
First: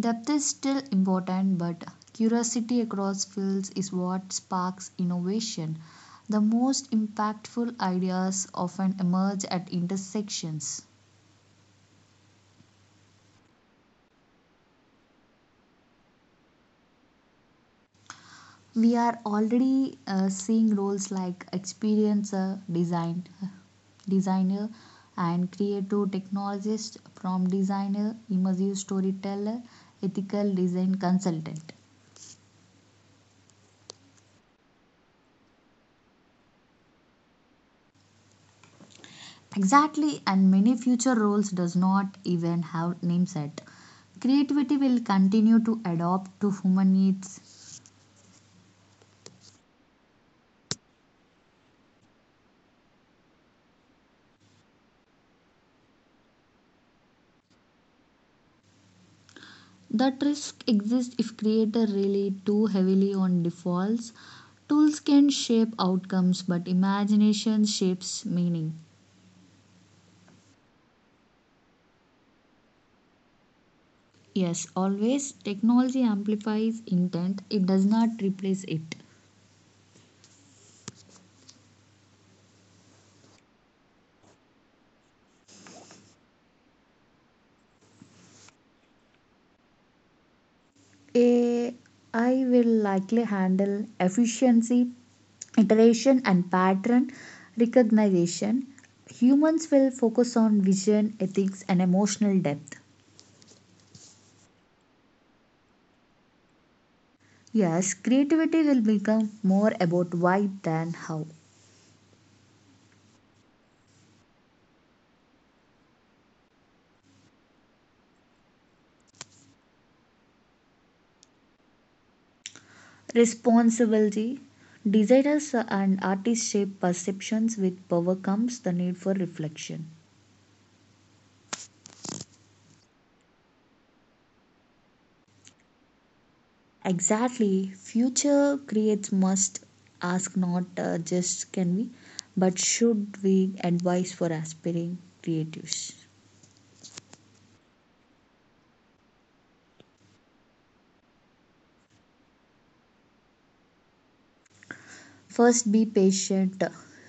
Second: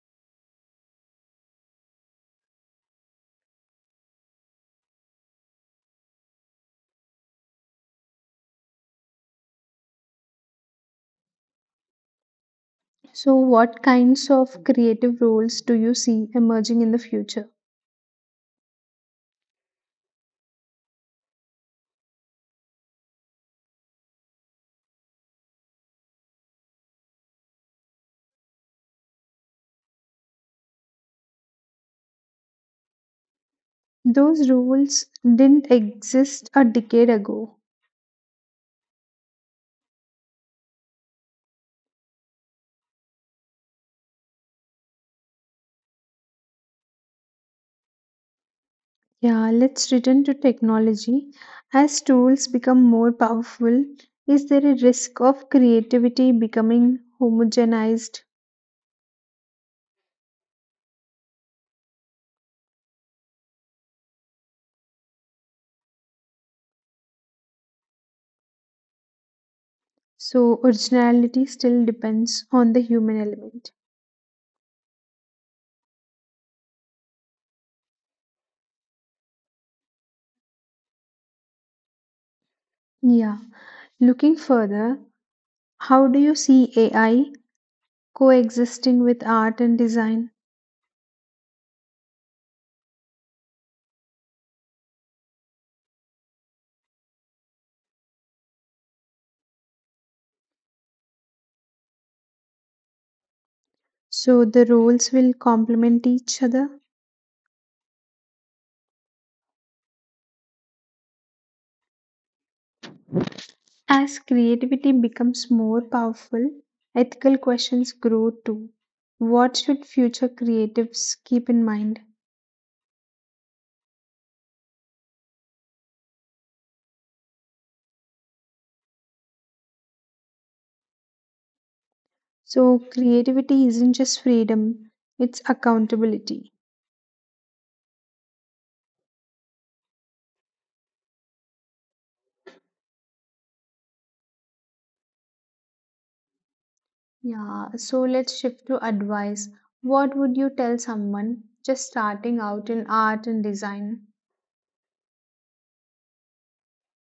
Speaker 2: Depth is still important, but curiosity across fields is what sparks innovation. The most impactful ideas often emerge at intersections.
Speaker 1: So, what kinds of creative roles do you see emerging in the future?
Speaker 2: We are already seeing roles like experiencer design, designer, and creative technologist, prompt designer, immersive storyteller, ethical design consultant.
Speaker 1: Those roles didn't exist a decade ago.
Speaker 2: Exactly, and many future roles does not even have names yet. Creativity will continue to adapt to human needs.
Speaker 1: Yeah, let's return to technology. As tools become more powerful, is there a risk of creativity becoming homogenized?
Speaker 2: That risk exists if creators rely too heavily on defaults. Tools can shape outcomes, but imagination shapes meaning.
Speaker 1: So, originality still depends on the human element.
Speaker 2: Yes, always. Technology amplifies intent, it does not replace it.
Speaker 1: Yeah. Looking further, how do you see AI coexisting with art and design?
Speaker 2: AI will likely handle efficiency, iteration, and pattern recognition. Humans will focus on vision, ethics, and emotional depth.
Speaker 1: So, the roles will complement each other?
Speaker 2: Yes, creativity will become more about why than how.
Speaker 1: As creativity becomes more powerful, ethical questions grow too. What should future creatives keep in mind?
Speaker 2: Responsibility. Designers and artists shape perceptions. With power comes the need for reflection.
Speaker 1: So, creativity isn't just freedom, it's accountability.
Speaker 2: Exactly. Future creates must ask not, just can we, but should we advise for aspiring creatives.
Speaker 1: Yeah, so let's shift to advice. What would you tell someone just starting out in art and design?
Speaker 2: First, be patient.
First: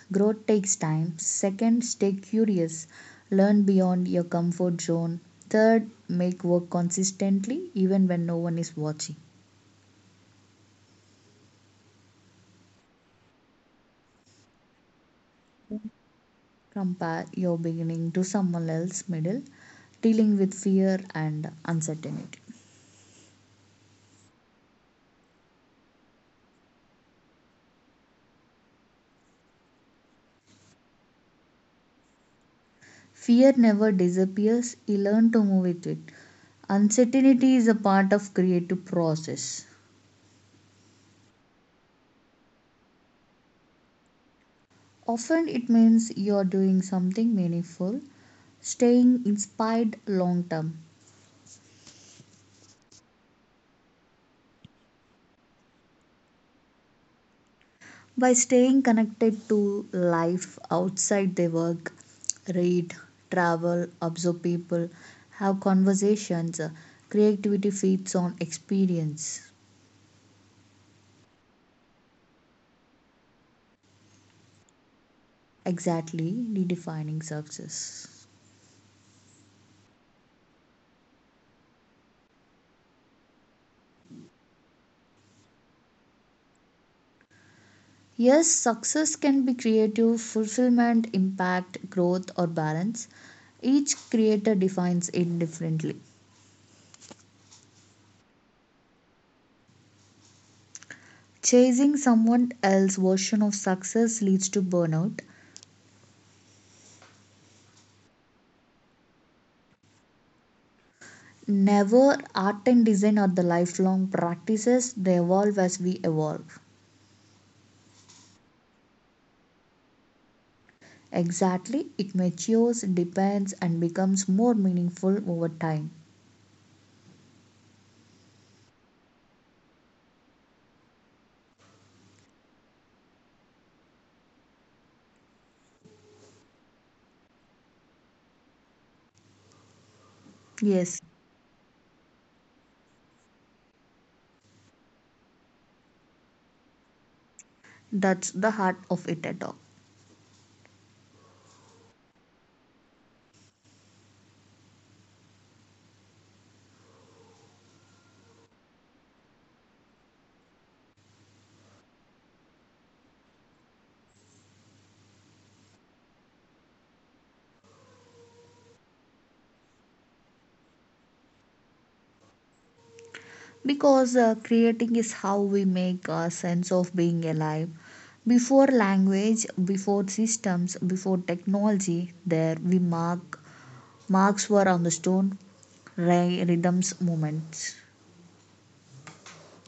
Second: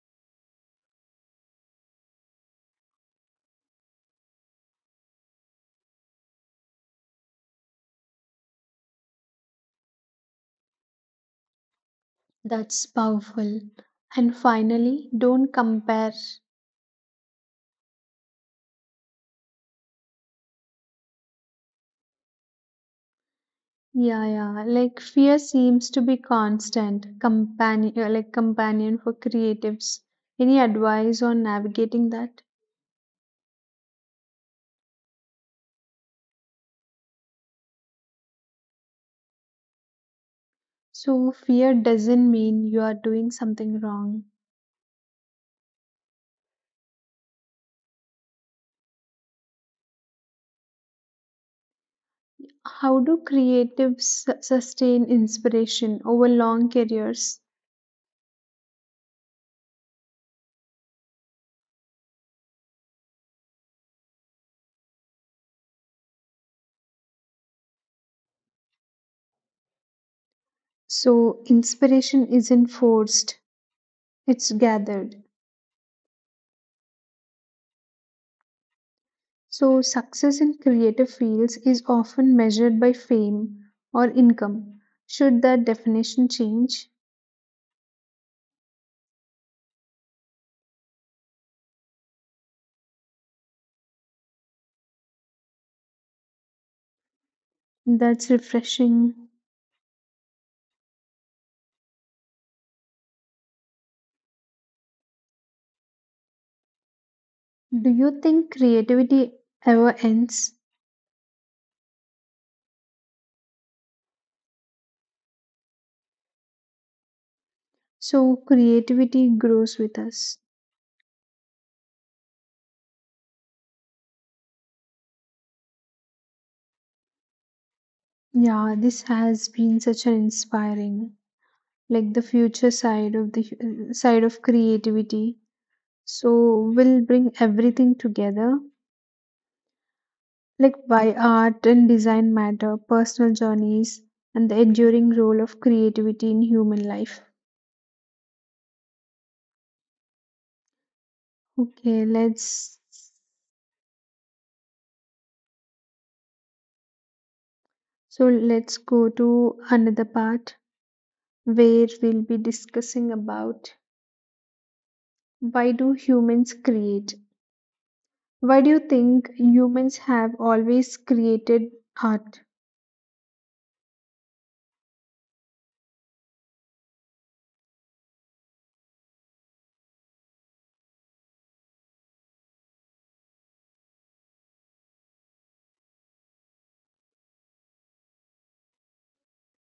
Speaker 2: Growth takes time. Second, stay curious. Learn beyond your comfort zone. Third, make work consistently even when no one is watching.
Speaker 1: That's powerful. And finally, don't compare.
Speaker 2: Compare your beginning to someone else's middle, dealing with fear and uncertainty.
Speaker 1: Yeah, yeah. Like, fear seems to be constant companion, like companion for creatives. Any advice on navigating that?
Speaker 2: Fear never disappears, you learn to move with it. Uncertainty is a part of creative process.
Speaker 1: So fear doesn't mean you are doing something wrong.
Speaker 2: Often it means you're doing something meaningful, staying inspired long term.
Speaker 1: How do creatives sustain inspiration over long careers?
Speaker 2: By staying connected to life outside their work, read, travel, observe people, have conversations, creativity feeds on experience.
Speaker 1: So inspiration isn't forced, it's gathered.
Speaker 2: Exactly, redefining success.
Speaker 1: So success in creative fields is often measured by fame or income. Should that definition change?
Speaker 2: Yes, success can be creative, fulfillment, impact, growth, or balance. Each creator defines it differently.
Speaker 1: That's refreshing.
Speaker 2: Chasing someone else's version of success leads to burnout.
Speaker 1: Do you think creativity ever ends?
Speaker 2: Never. Art and design are the lifelong practices, they evolve as we evolve.
Speaker 1: So, creativity grows with us.
Speaker 2: Exactly, it matures, depends, and becomes more meaningful over time.
Speaker 1: Yeah, this has been such an inspiring, like the future side of the side of creativity. So, we'll bring everything together, like
Speaker 2: Yes,
Speaker 1: why art and design matter, personal journeys, and the enduring role of creativity in human life.
Speaker 2: that's the heart of it at all.
Speaker 1: Okay, let's go to another part, where we'll be discussing about why do humans create? Why do you think humans have always created art?
Speaker 2: Because creating is how we make a sense of being alive. Before language, before systems, before technology, there we mark. Marks were on the stone, rhythms, movements.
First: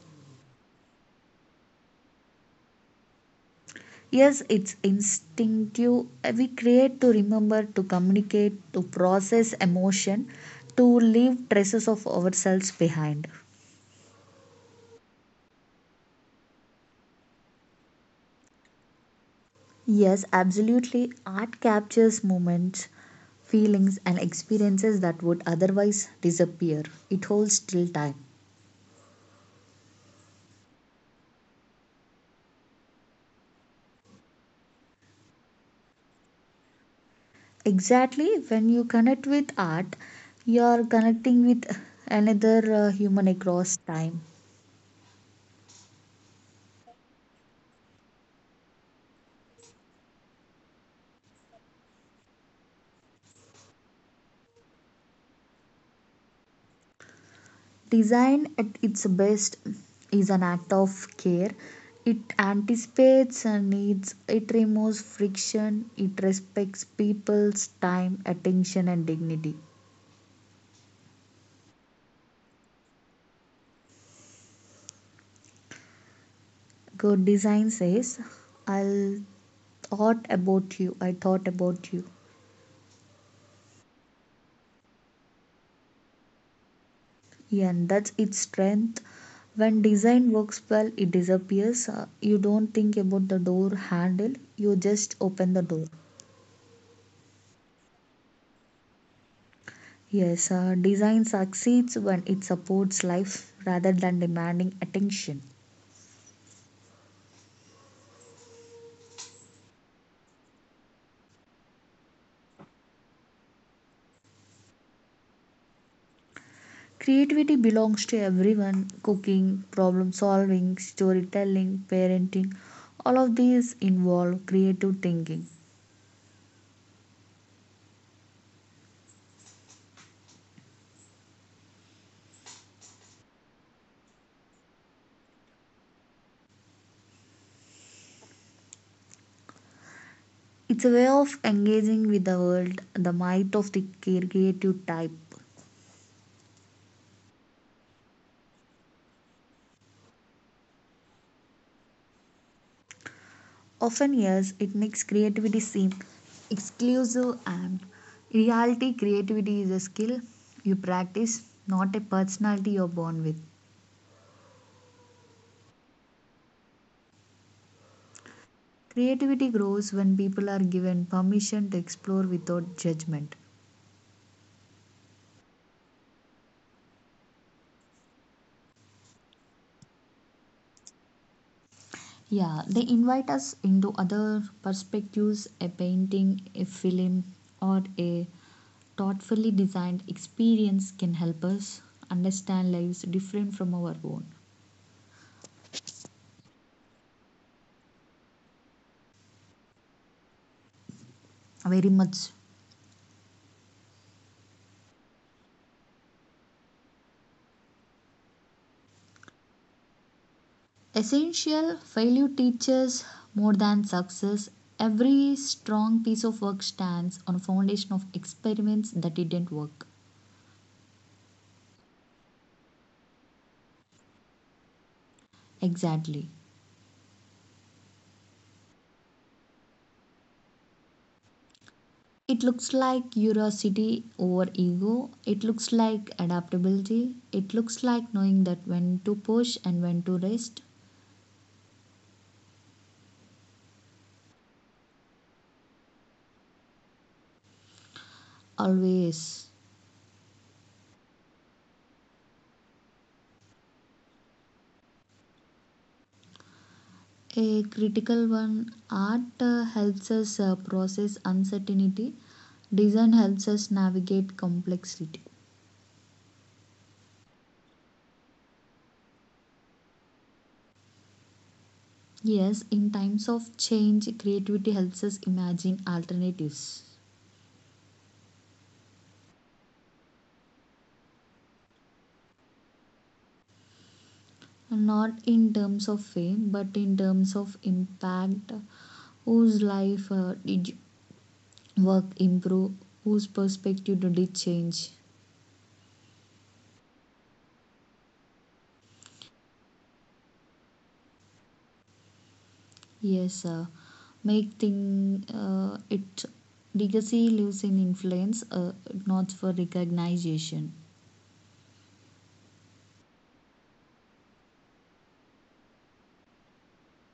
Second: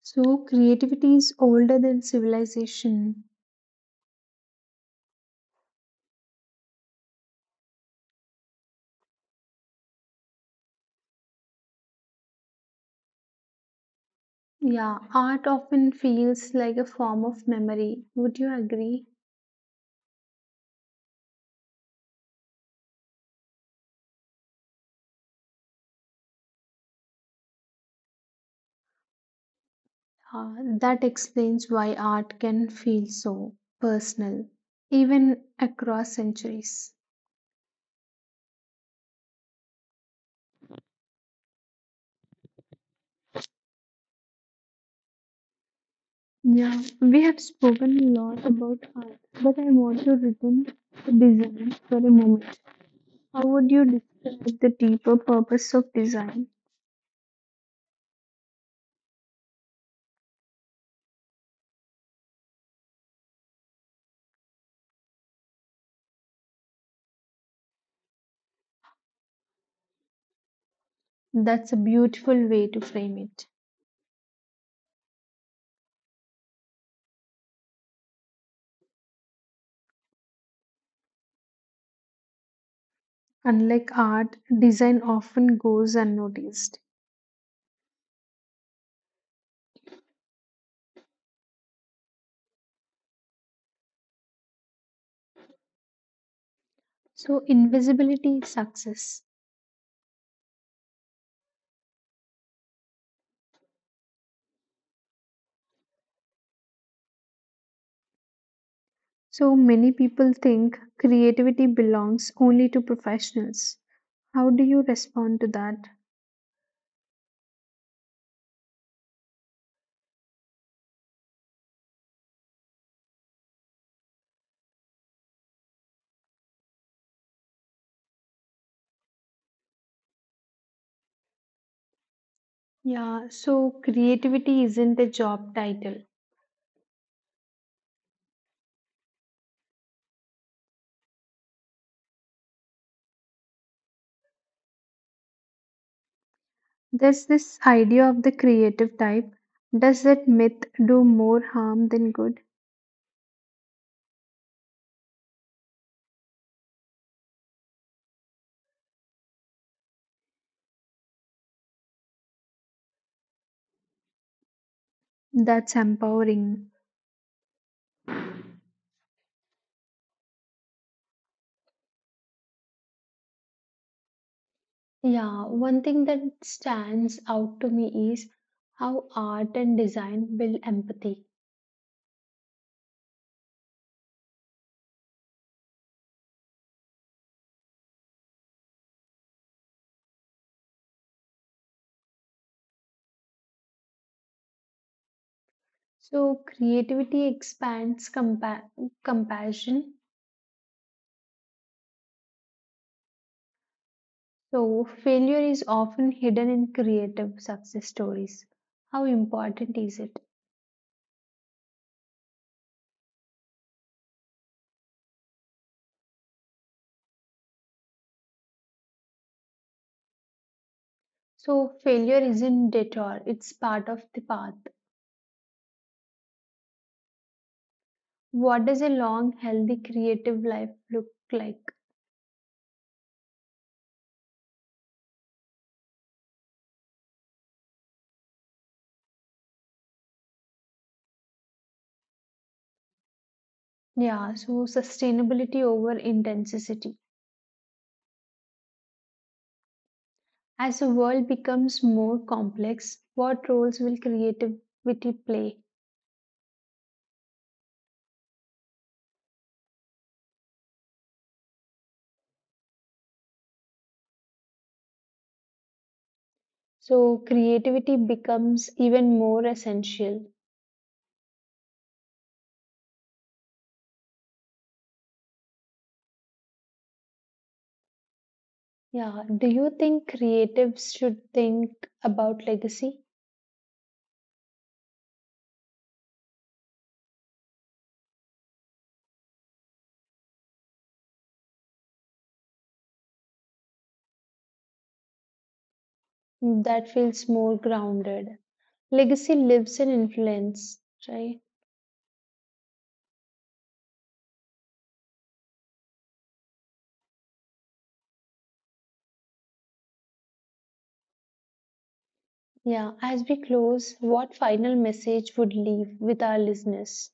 Speaker 1: So creativity is older than civilization.
Speaker 2: Yes, it's instinctive. We create to remember, to communicate, to process emotion, to leave traces of ourselves behind.
Speaker 1: Yeah, art often feels like a form of memory. Would you agree?
Speaker 2: Yes, absolutely. Art captures moments, feelings, and experiences that would otherwise disappear. It holds till time.
Speaker 1: Uh, that explains why art can feel so personal, even across centuries.
Speaker 2: Exactly. When you connect with art, you are connecting with another human across time.
Speaker 1: Yeah, we have spoken a lot about art, but I want to return to design for a moment. How would you describe the deeper purpose of design?
Speaker 2: Design at its best is an act of care. It anticipates needs, it removes friction, it respects people's time, attention, and dignity.
Speaker 1: That's a beautiful way to frame it.
Speaker 2: Good design says, I'll thought about you, I thought about you.
Speaker 1: Unlike art, design often goes unnoticed.
Speaker 2: Yeah, and that's its strength. When design works well, it disappears. You don't think about the door handle, you just open the door.
Speaker 1: So, invisibility is success.
Speaker 2: Yes, design succeeds when it supports life rather than demanding attention.
Speaker 1: So many people think creativity belongs only to professionals. How do you respond to that?
Speaker 2: Creativity belongs to everyone. Cooking, problem solving, storytelling, parenting. All of these involve creative thinking.
Speaker 1: Yeah, so creativity isn't a job title.
Speaker 2: It's a way of engaging with the world, the might of the creative type.
Speaker 1: There's this idea of the creative type. Does that myth do more harm than good?
Speaker 2: Often, yes, it makes creativity seem exclusive, and reality creativity is a skill you practice, not a personality you're born with.
Speaker 1: That's empowering.
Speaker 2: Creativity grows when people are given permission to explore without judgment.
Speaker 1: Yeah, one thing that stands out to me is how art and design build empathy.
Speaker 2: Yeah, they invite us into other perspectives. A painting, a film, or a thoughtfully designed experience can help us understand lives different from our own.
Speaker 1: So, creativity expands compassion.
Speaker 2: Very much.
Speaker 1: So, failure is often hidden in creative success stories. How important is it?
Speaker 2: Essential. Failure teaches more than success. Every strong piece of work stands on a foundation of experiments that didn't work.
Speaker 1: So, failure isn't detour, it's part of the path.
Speaker 2: Exactly.
Speaker 1: What does a long healthy creative life look like?
Speaker 2: It looks like curiosity over ego. It looks like adaptability. It looks like knowing that when to push and when to rest.
Speaker 1: Yeah, so sustainability over intensity.
Speaker 2: Always.
Speaker 1: As the world becomes more complex, what roles will creativity play?
Speaker 2: A critical one. Art helps us process uncertainty. Design helps us navigate complexity.
Speaker 1: So creativity becomes even more essential.
Speaker 2: Yes, in times of change, creativity helps us imagine alternatives.
Speaker 1: Yeah, do you think creatives should think about legacy?
Speaker 2: Not in terms of fame, but in terms of impact. Whose life did you work improve? Whose perspective did it change?
Speaker 1: That feels more grounded. Legacy lives in influence, right?
Speaker 2: Yes, make thing, it, legacy lives in influence, not for recognition.
Speaker 1: Yeah, as we close, what final message would leave with our listeners?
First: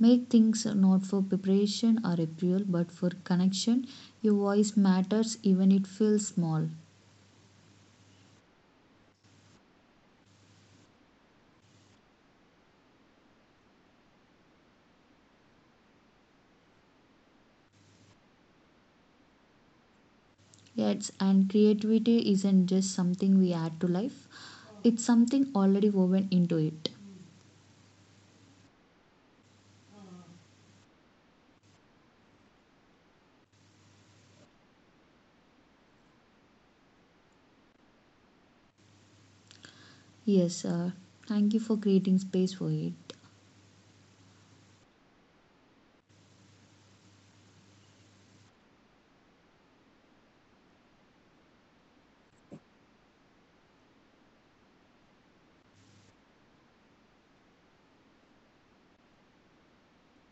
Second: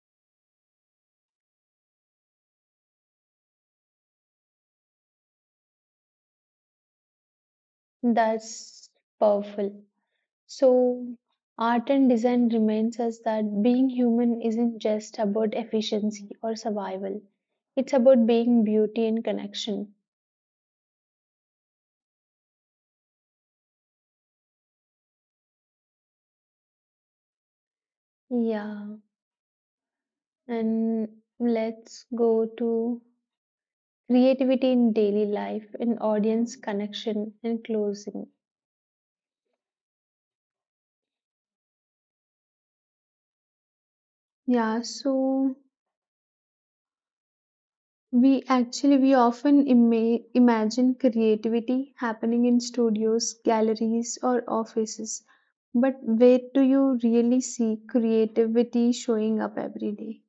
Speaker 2: Make things not for preparation or approval, but for connection. Your voice matters even it feels small.
Speaker 1: That's powerful. So, art and design reminds us that being human isn't just about efficiency or survival. It's about being beauty and connection.
Speaker 2: Yes, and creativity isn't just something we add to life, it's something already woven into it.
Speaker 1: Yeah. And let's go to creativity in daily life, in audience connection and closing.
Speaker 2: Yes, thank you for creating space for it.
Speaker 1: Yeah, so We actually we often imagine creativity happening in studios, galleries or offices. But where do you really see creativity showing up every day?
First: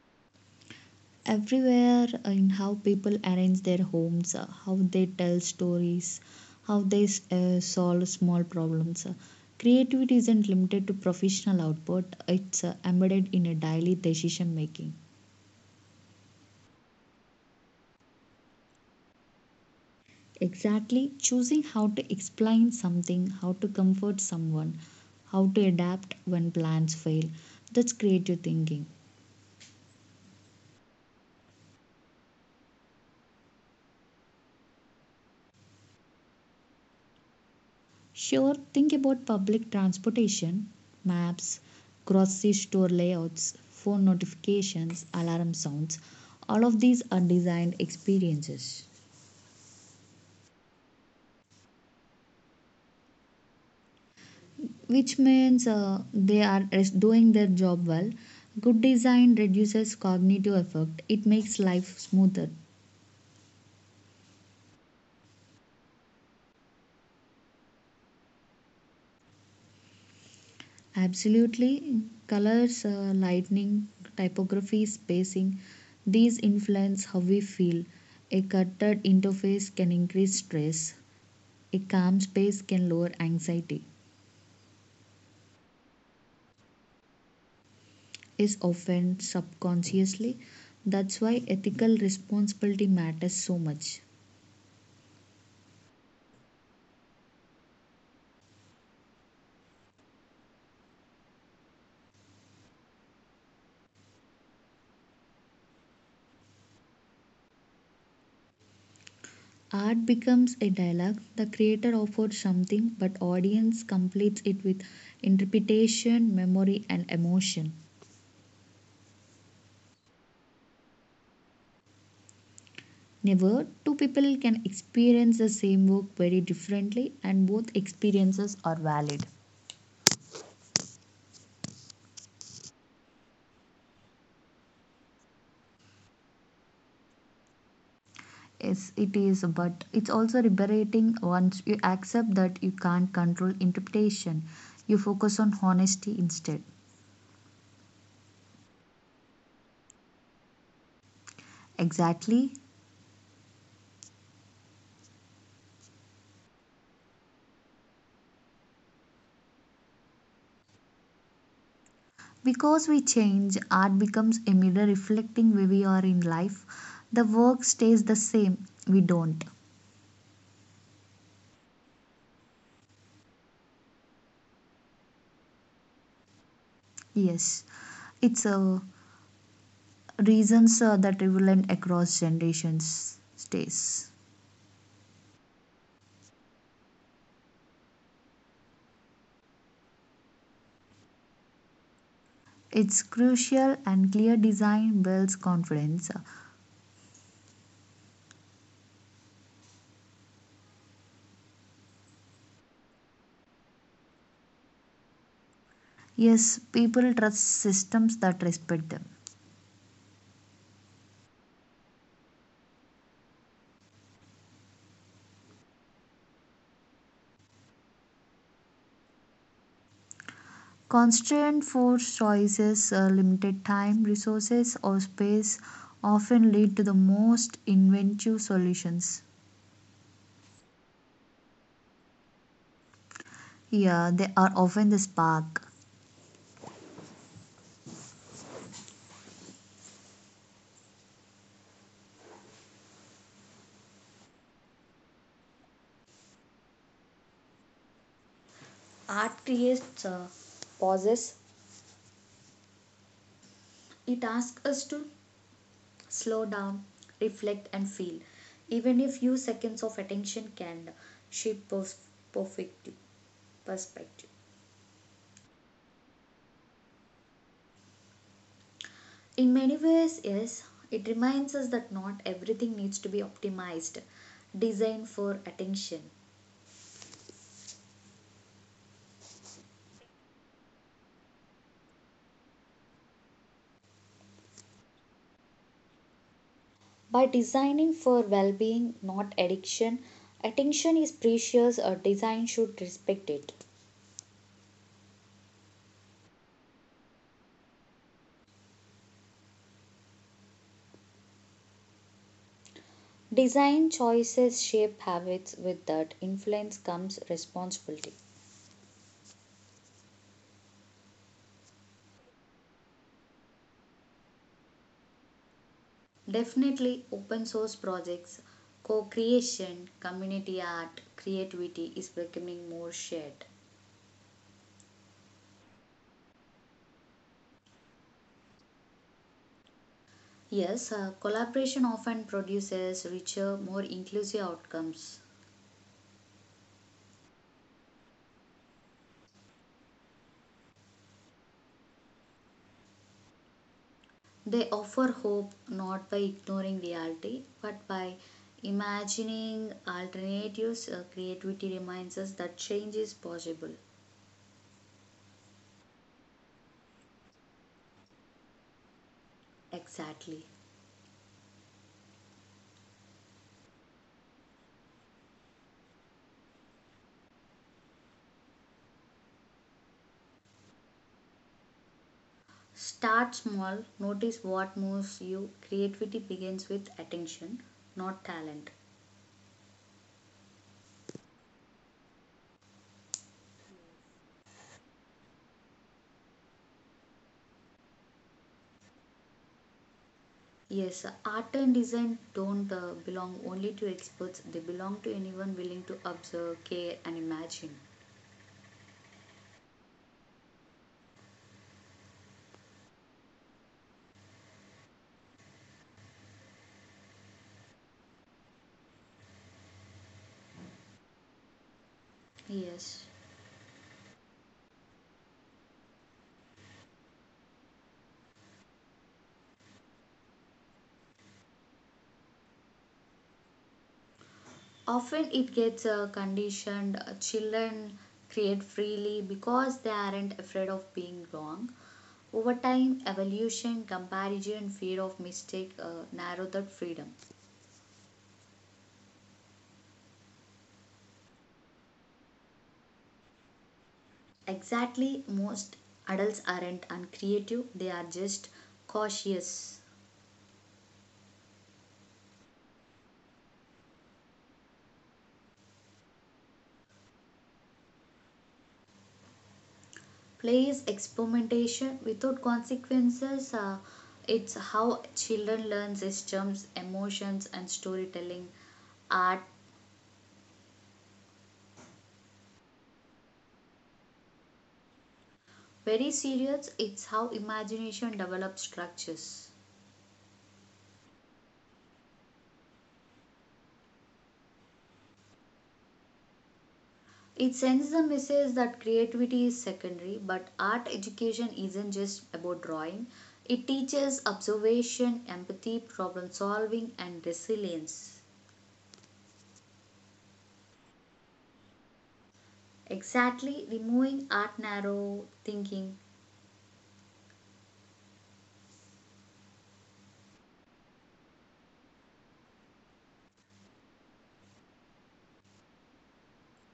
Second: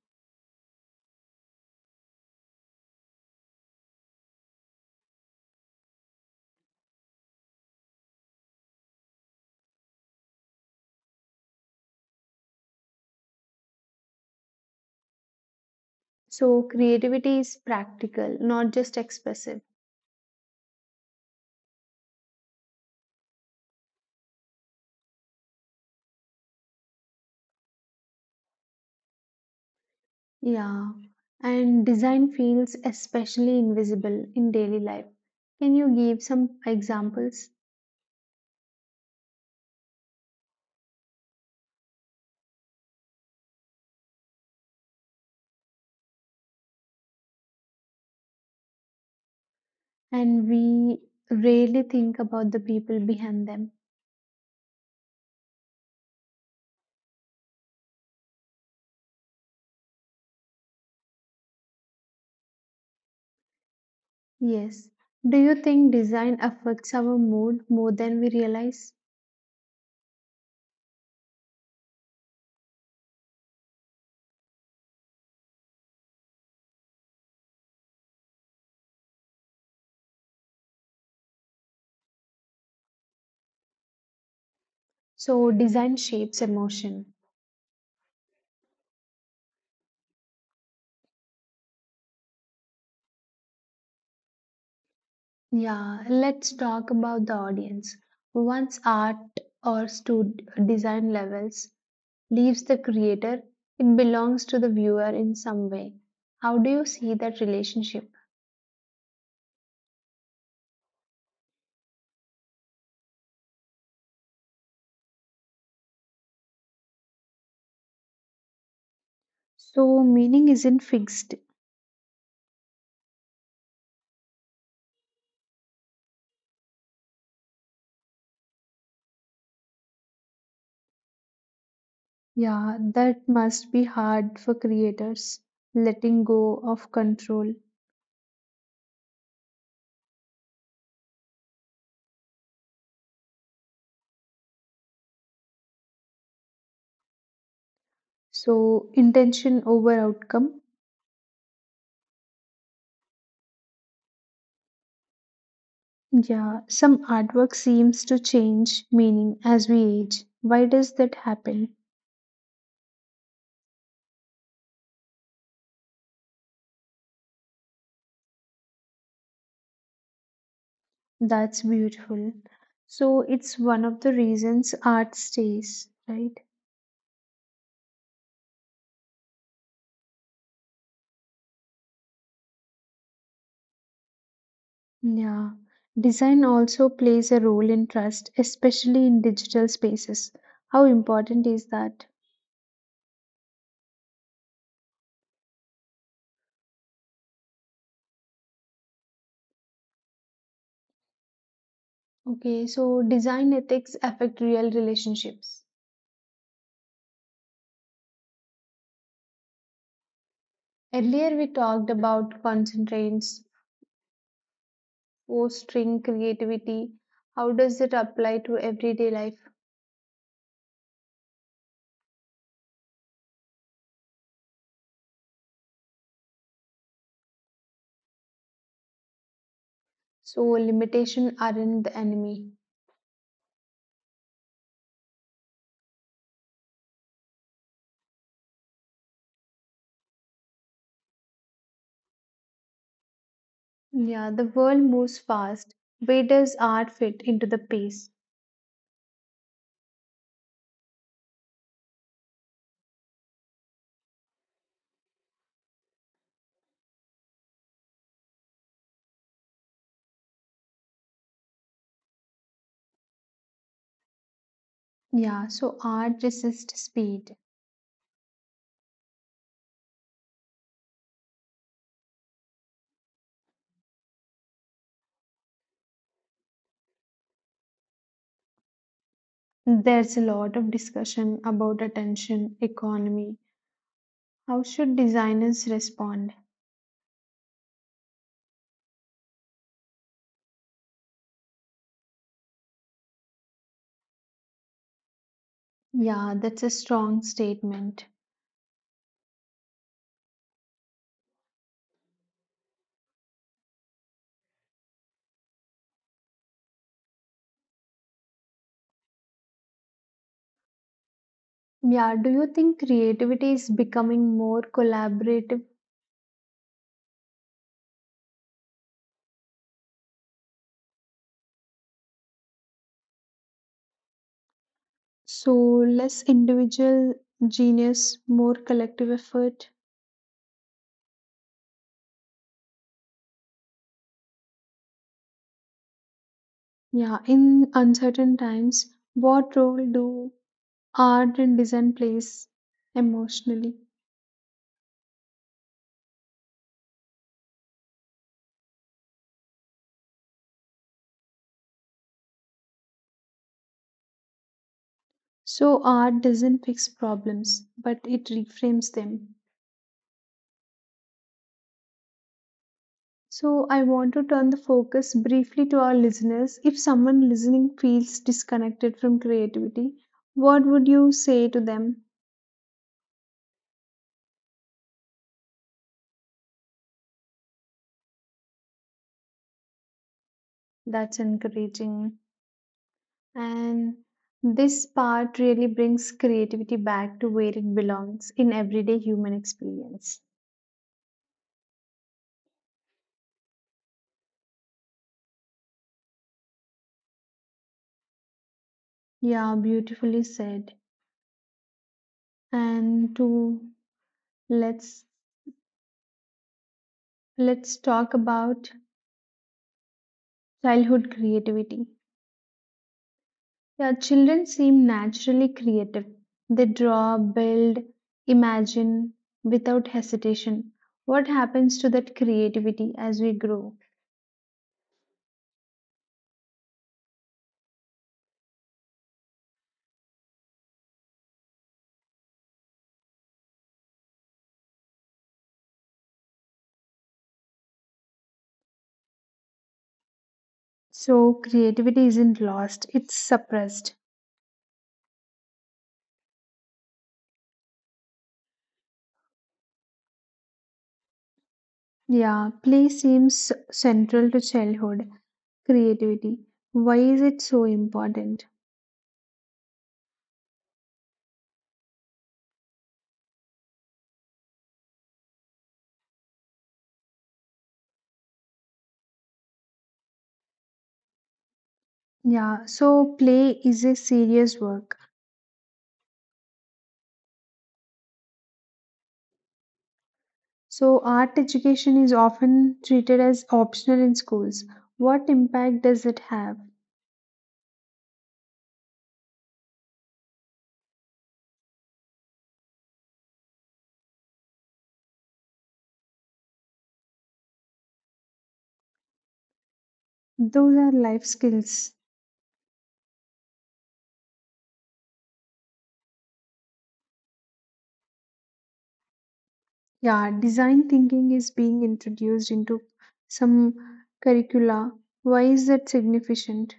Speaker 2: Everywhere, in how people arrange their homes, how they tell stories, how they solve small problems. Creativity isn't limited to professional output, it's embedded in a daily decision making.
Speaker 1: So creativity is practical, not just expressive.
Speaker 2: Exactly, choosing how to explain something, how to comfort someone, how to adapt when plans fail. That's creative thinking.
Speaker 1: Yeah. And design feels especially invisible in daily life. Can you give some examples?
Speaker 2: Sure, think about public transportation, maps, grocery store layouts, phone notifications, alarm sounds. All of these are designed experiences,
Speaker 1: And we rarely think about the people behind them.
Speaker 2: which means they are doing their job well. Good design reduces cognitive effort, it makes life smoother.
Speaker 1: Yes. Do you think design affects our mood more than we realize?
Speaker 2: Absolutely, colors, lightning, typography, spacing, these influence how we feel. A cluttered interface can increase stress. A calm space can lower anxiety,
Speaker 1: So, design shapes emotion.
Speaker 2: is often subconsciously. That's why ethical responsibility matters so much.
Speaker 1: Yeah, let's talk about the audience. Once art or stud design levels leaves the creator, it belongs to the viewer in some way. How do you see that relationship?
Speaker 2: Art becomes a dialogue. The creator offers something, but audience completes it with interpretation, memory, and emotion.
Speaker 1: So, meaning isn't fixed.
Speaker 2: Never two people can experience the same work very differently, and both experiences are valid.
Speaker 1: Yeah, that must be hard for creators, letting go of control.
Speaker 2: Yes, it is, but it's also liberating once you accept that you can't control interpretation. You focus on honesty instead.
Speaker 1: So, intention over outcome.
Speaker 2: Exactly.
Speaker 1: Yeah, some artwork seems to change meaning as we age. Why does that happen?
Speaker 2: Because we change, art becomes a mirror reflecting where we are in life. The work stays the same. We don't.
Speaker 1: That's beautiful. So it's one of the reasons art stays, right?
Speaker 2: Yes. It's reasons that relevant across generations stays.
Speaker 1: Yeah. Design also plays a role in trust, especially in digital spaces. How important is that?
Speaker 2: It's crucial and clear design builds confidence.
Speaker 1: Okay, so design ethics affect real relationships.
Speaker 2: Yes, people trust systems that respect them.
Speaker 1: Earlier we talked about constraints, fostering creativity. How does it apply to everyday life?
Speaker 2: Constraint force choices, limited time, resources, or space often lead to the most inventive solutions.
Speaker 1: So, limitation aren't the enemy.
Speaker 2: Yeah, they are often the spark.
Speaker 1: Yeah, the world moves fast. Where does art fit into the pace?
Speaker 2: Art creates pauses. It asks us to slow down, reflect, and feel. Even a few seconds of attention can shape pers- perfect perspective.
Speaker 1: Yeah, so art resists speed.
Speaker 2: In many ways, yes, it reminds us that not everything needs to be optimized, designed for attention.
Speaker 1: There's a lot of discussion about attention economy. How should designers respond?
Speaker 2: By designing for well-being, not addiction. Attention is precious, a design should respect it.
Speaker 1: Yeah, that's a strong statement.
Speaker 2: Design choices shape habits, with that influence comes responsibility.
Speaker 1: Yeah, do you think creativity is becoming more collaborative?
Speaker 2: Definitely, open source projects, co-creation, community art, creativity is becoming more shared.
Speaker 1: So, less individual genius, more collective effort?
Speaker 2: Yes, collaboration often produces richer, more inclusive outcomes.
Speaker 1: Yeah, in uncertain times, what role do art and design plays emotionally?
Speaker 2: They offer hope, not by ignoring reality, but by imagining alternatives. Creativity reminds us that change is possible.
Speaker 1: So art doesn't fix problems, but it reframes them.
Speaker 2: Exactly.
Speaker 1: So I want to turn the focus briefly to our listeners. If someone listening feels disconnected from creativity, what would you say to them?
Speaker 2: Start small, notice what moves you. Creativity begins with attention, not talent.
Speaker 1: That's encouraging. And this part really brings creativity back to where it belongs in everyday human experience.
Speaker 2: Yes, art and design don't belong only to experts, they belong to anyone willing to observe, care, and imagine.
Speaker 1: Yeah, beautifully said. And to let's let's talk about childhood creativity.
Speaker 2: Yes.
Speaker 1: Yeah, children seem naturally creative. They draw, build, imagine without hesitation. What happens to that creativity as we grow?
Speaker 2: Often it gets conditioned. Children create freely because they aren't afraid of being wrong. Over time, evolution, comparison, fear of mistake narrow that freedom.
Speaker 1: So creativity isn't lost, it's suppressed.
Speaker 2: Exactly, most adults aren't uncreative, they are just cautious.
Speaker 1: Yeah, play seems central to childhood creativity. Why is it so important?
Speaker 2: Play is experimentation without consequences. It's how children learn systems, emotions, and storytelling art.
Speaker 1: Yeah, so play is a serious work.
Speaker 2: Very serious, it's how imagination develops structures.
Speaker 1: So art education is often treated as optional in schools. What impact does it have?
Speaker 2: It sends the message that creativity is secondary, but art education isn't just about drawing. It teaches observation, empathy, problem solving, and resilience.
Speaker 1: Those are life skills.
Speaker 2: Exactly, removing art narrow thinking.
Speaker 1: Yeah, design thinking is being introduced into some curricula. Why is that significant?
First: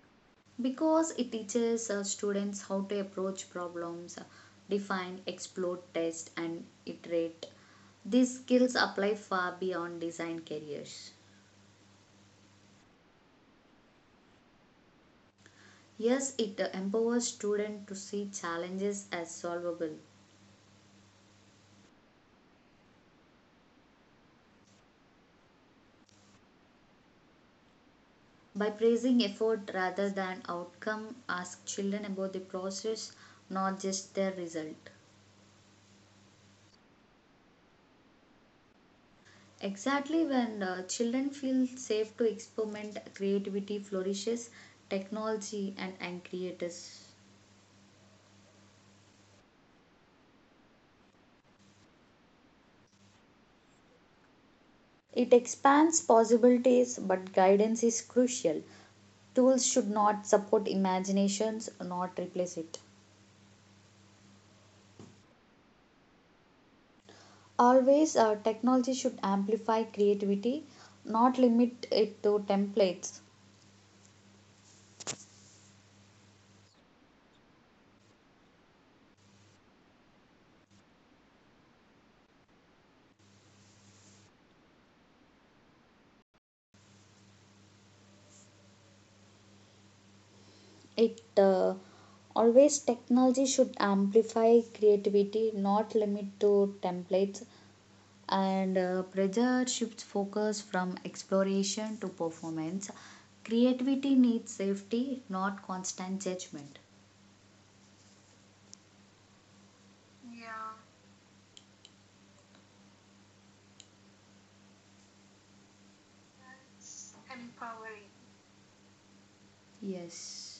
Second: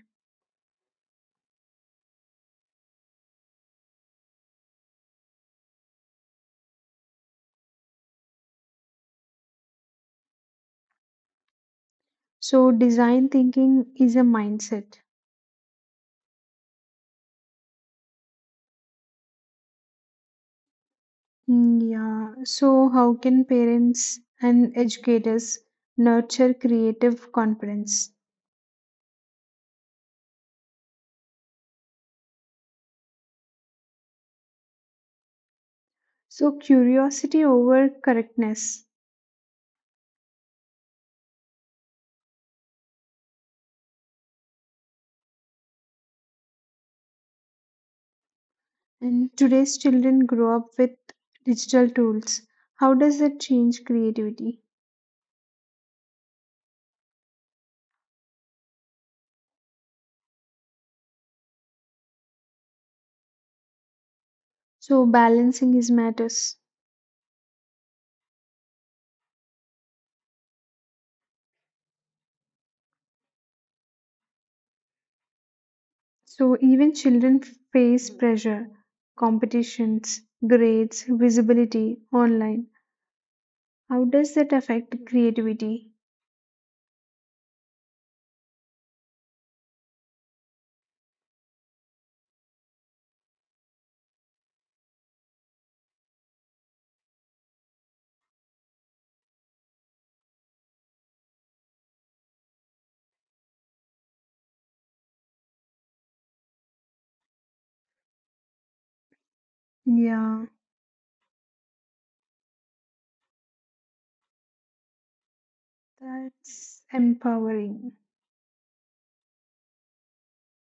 Speaker 2: Because it teaches students how to approach problems, define, explore, test, and iterate. These skills apply far beyond design careers.
Speaker 1: So design thinking is a mindset.
Speaker 2: Yes, it empowers students to see challenges as solvable.
Speaker 1: Mm, yeah, so how can parents and educators nurture creative confidence?
Speaker 2: By praising effort rather than outcome, ask children about the process, not just their result.
Speaker 1: So, curiosity over correctness.
Speaker 2: Exactly, when children feel safe to experiment, creativity flourishes, technology and creators.
Speaker 1: And today's children grow up with digital tools. How does that change creativity?
Speaker 2: It expands possibilities, but guidance is crucial. Tools should not support imaginations, not replace it.
Speaker 1: So, balancing is matters.
Speaker 2: Always, technology should amplify creativity, not limit it to templates.
Speaker 1: So, even children face pressure, competitions, grades, visibility online. How does that affect creativity?
Speaker 2: It always, technology should amplify creativity, not limit to templates. And pressure shifts focus from exploration to performance. Creativity needs safety, not constant judgment.
Speaker 1: Yeah, that's empowering.
Speaker 2: Yes,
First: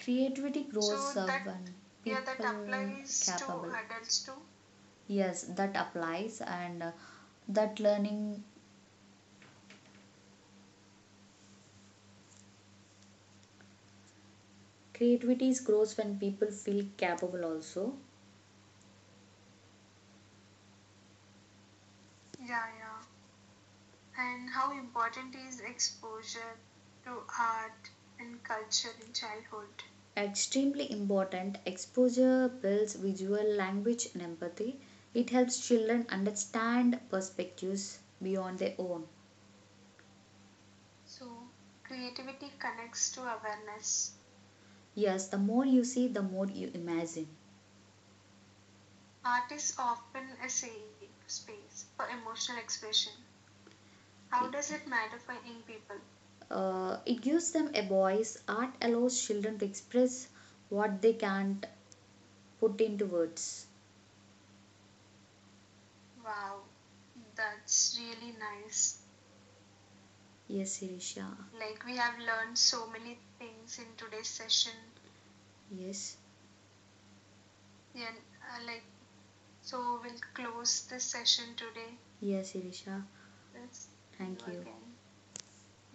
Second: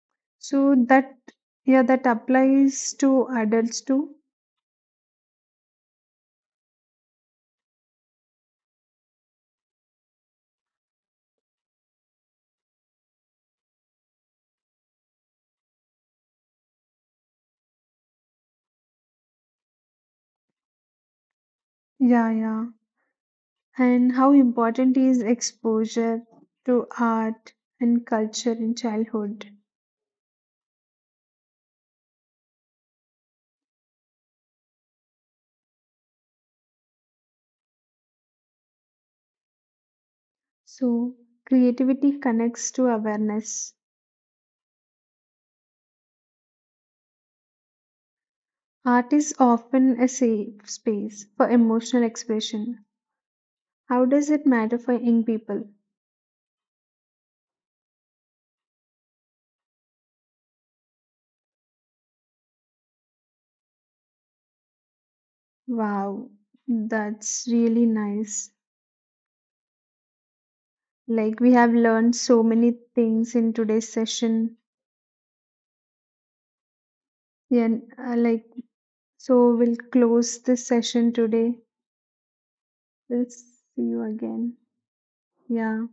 Speaker 2: creativity so
Speaker 1: So,
Speaker 2: grows
Speaker 1: that
Speaker 2: when
Speaker 1: yeah, that
Speaker 2: people
Speaker 1: applies to
Speaker 2: capable.
Speaker 1: adults too.
Speaker 2: Yes, that applies, and that learning creativity is grows when people feel capable. Also,
Speaker 1: Yeah, yeah. And how important is exposure to art and culture in childhood?
Speaker 2: extremely important, exposure builds visual language and empathy. It helps children understand perspectives beyond their own.
Speaker 1: So, creativity connects to awareness.
Speaker 2: Yes, the more you see, the more you imagine.
Speaker 1: Art is often a safe space for emotional expression. How does it matter for young people?
Speaker 2: It gives them a voice. Art allows children to express what they can't put into words.
Speaker 1: Wow, that's really nice.
Speaker 2: Yes, Sirisha.
Speaker 1: Like, we have learned so many things in today's session.
Speaker 2: Yes.
Speaker 1: Yeah, uh, like, so we'll close this session today.
Speaker 2: Yes, Irisha.
Speaker 1: We'll see you
Speaker 2: Thank
Speaker 1: again.
Speaker 2: you.
Speaker 1: Yeah.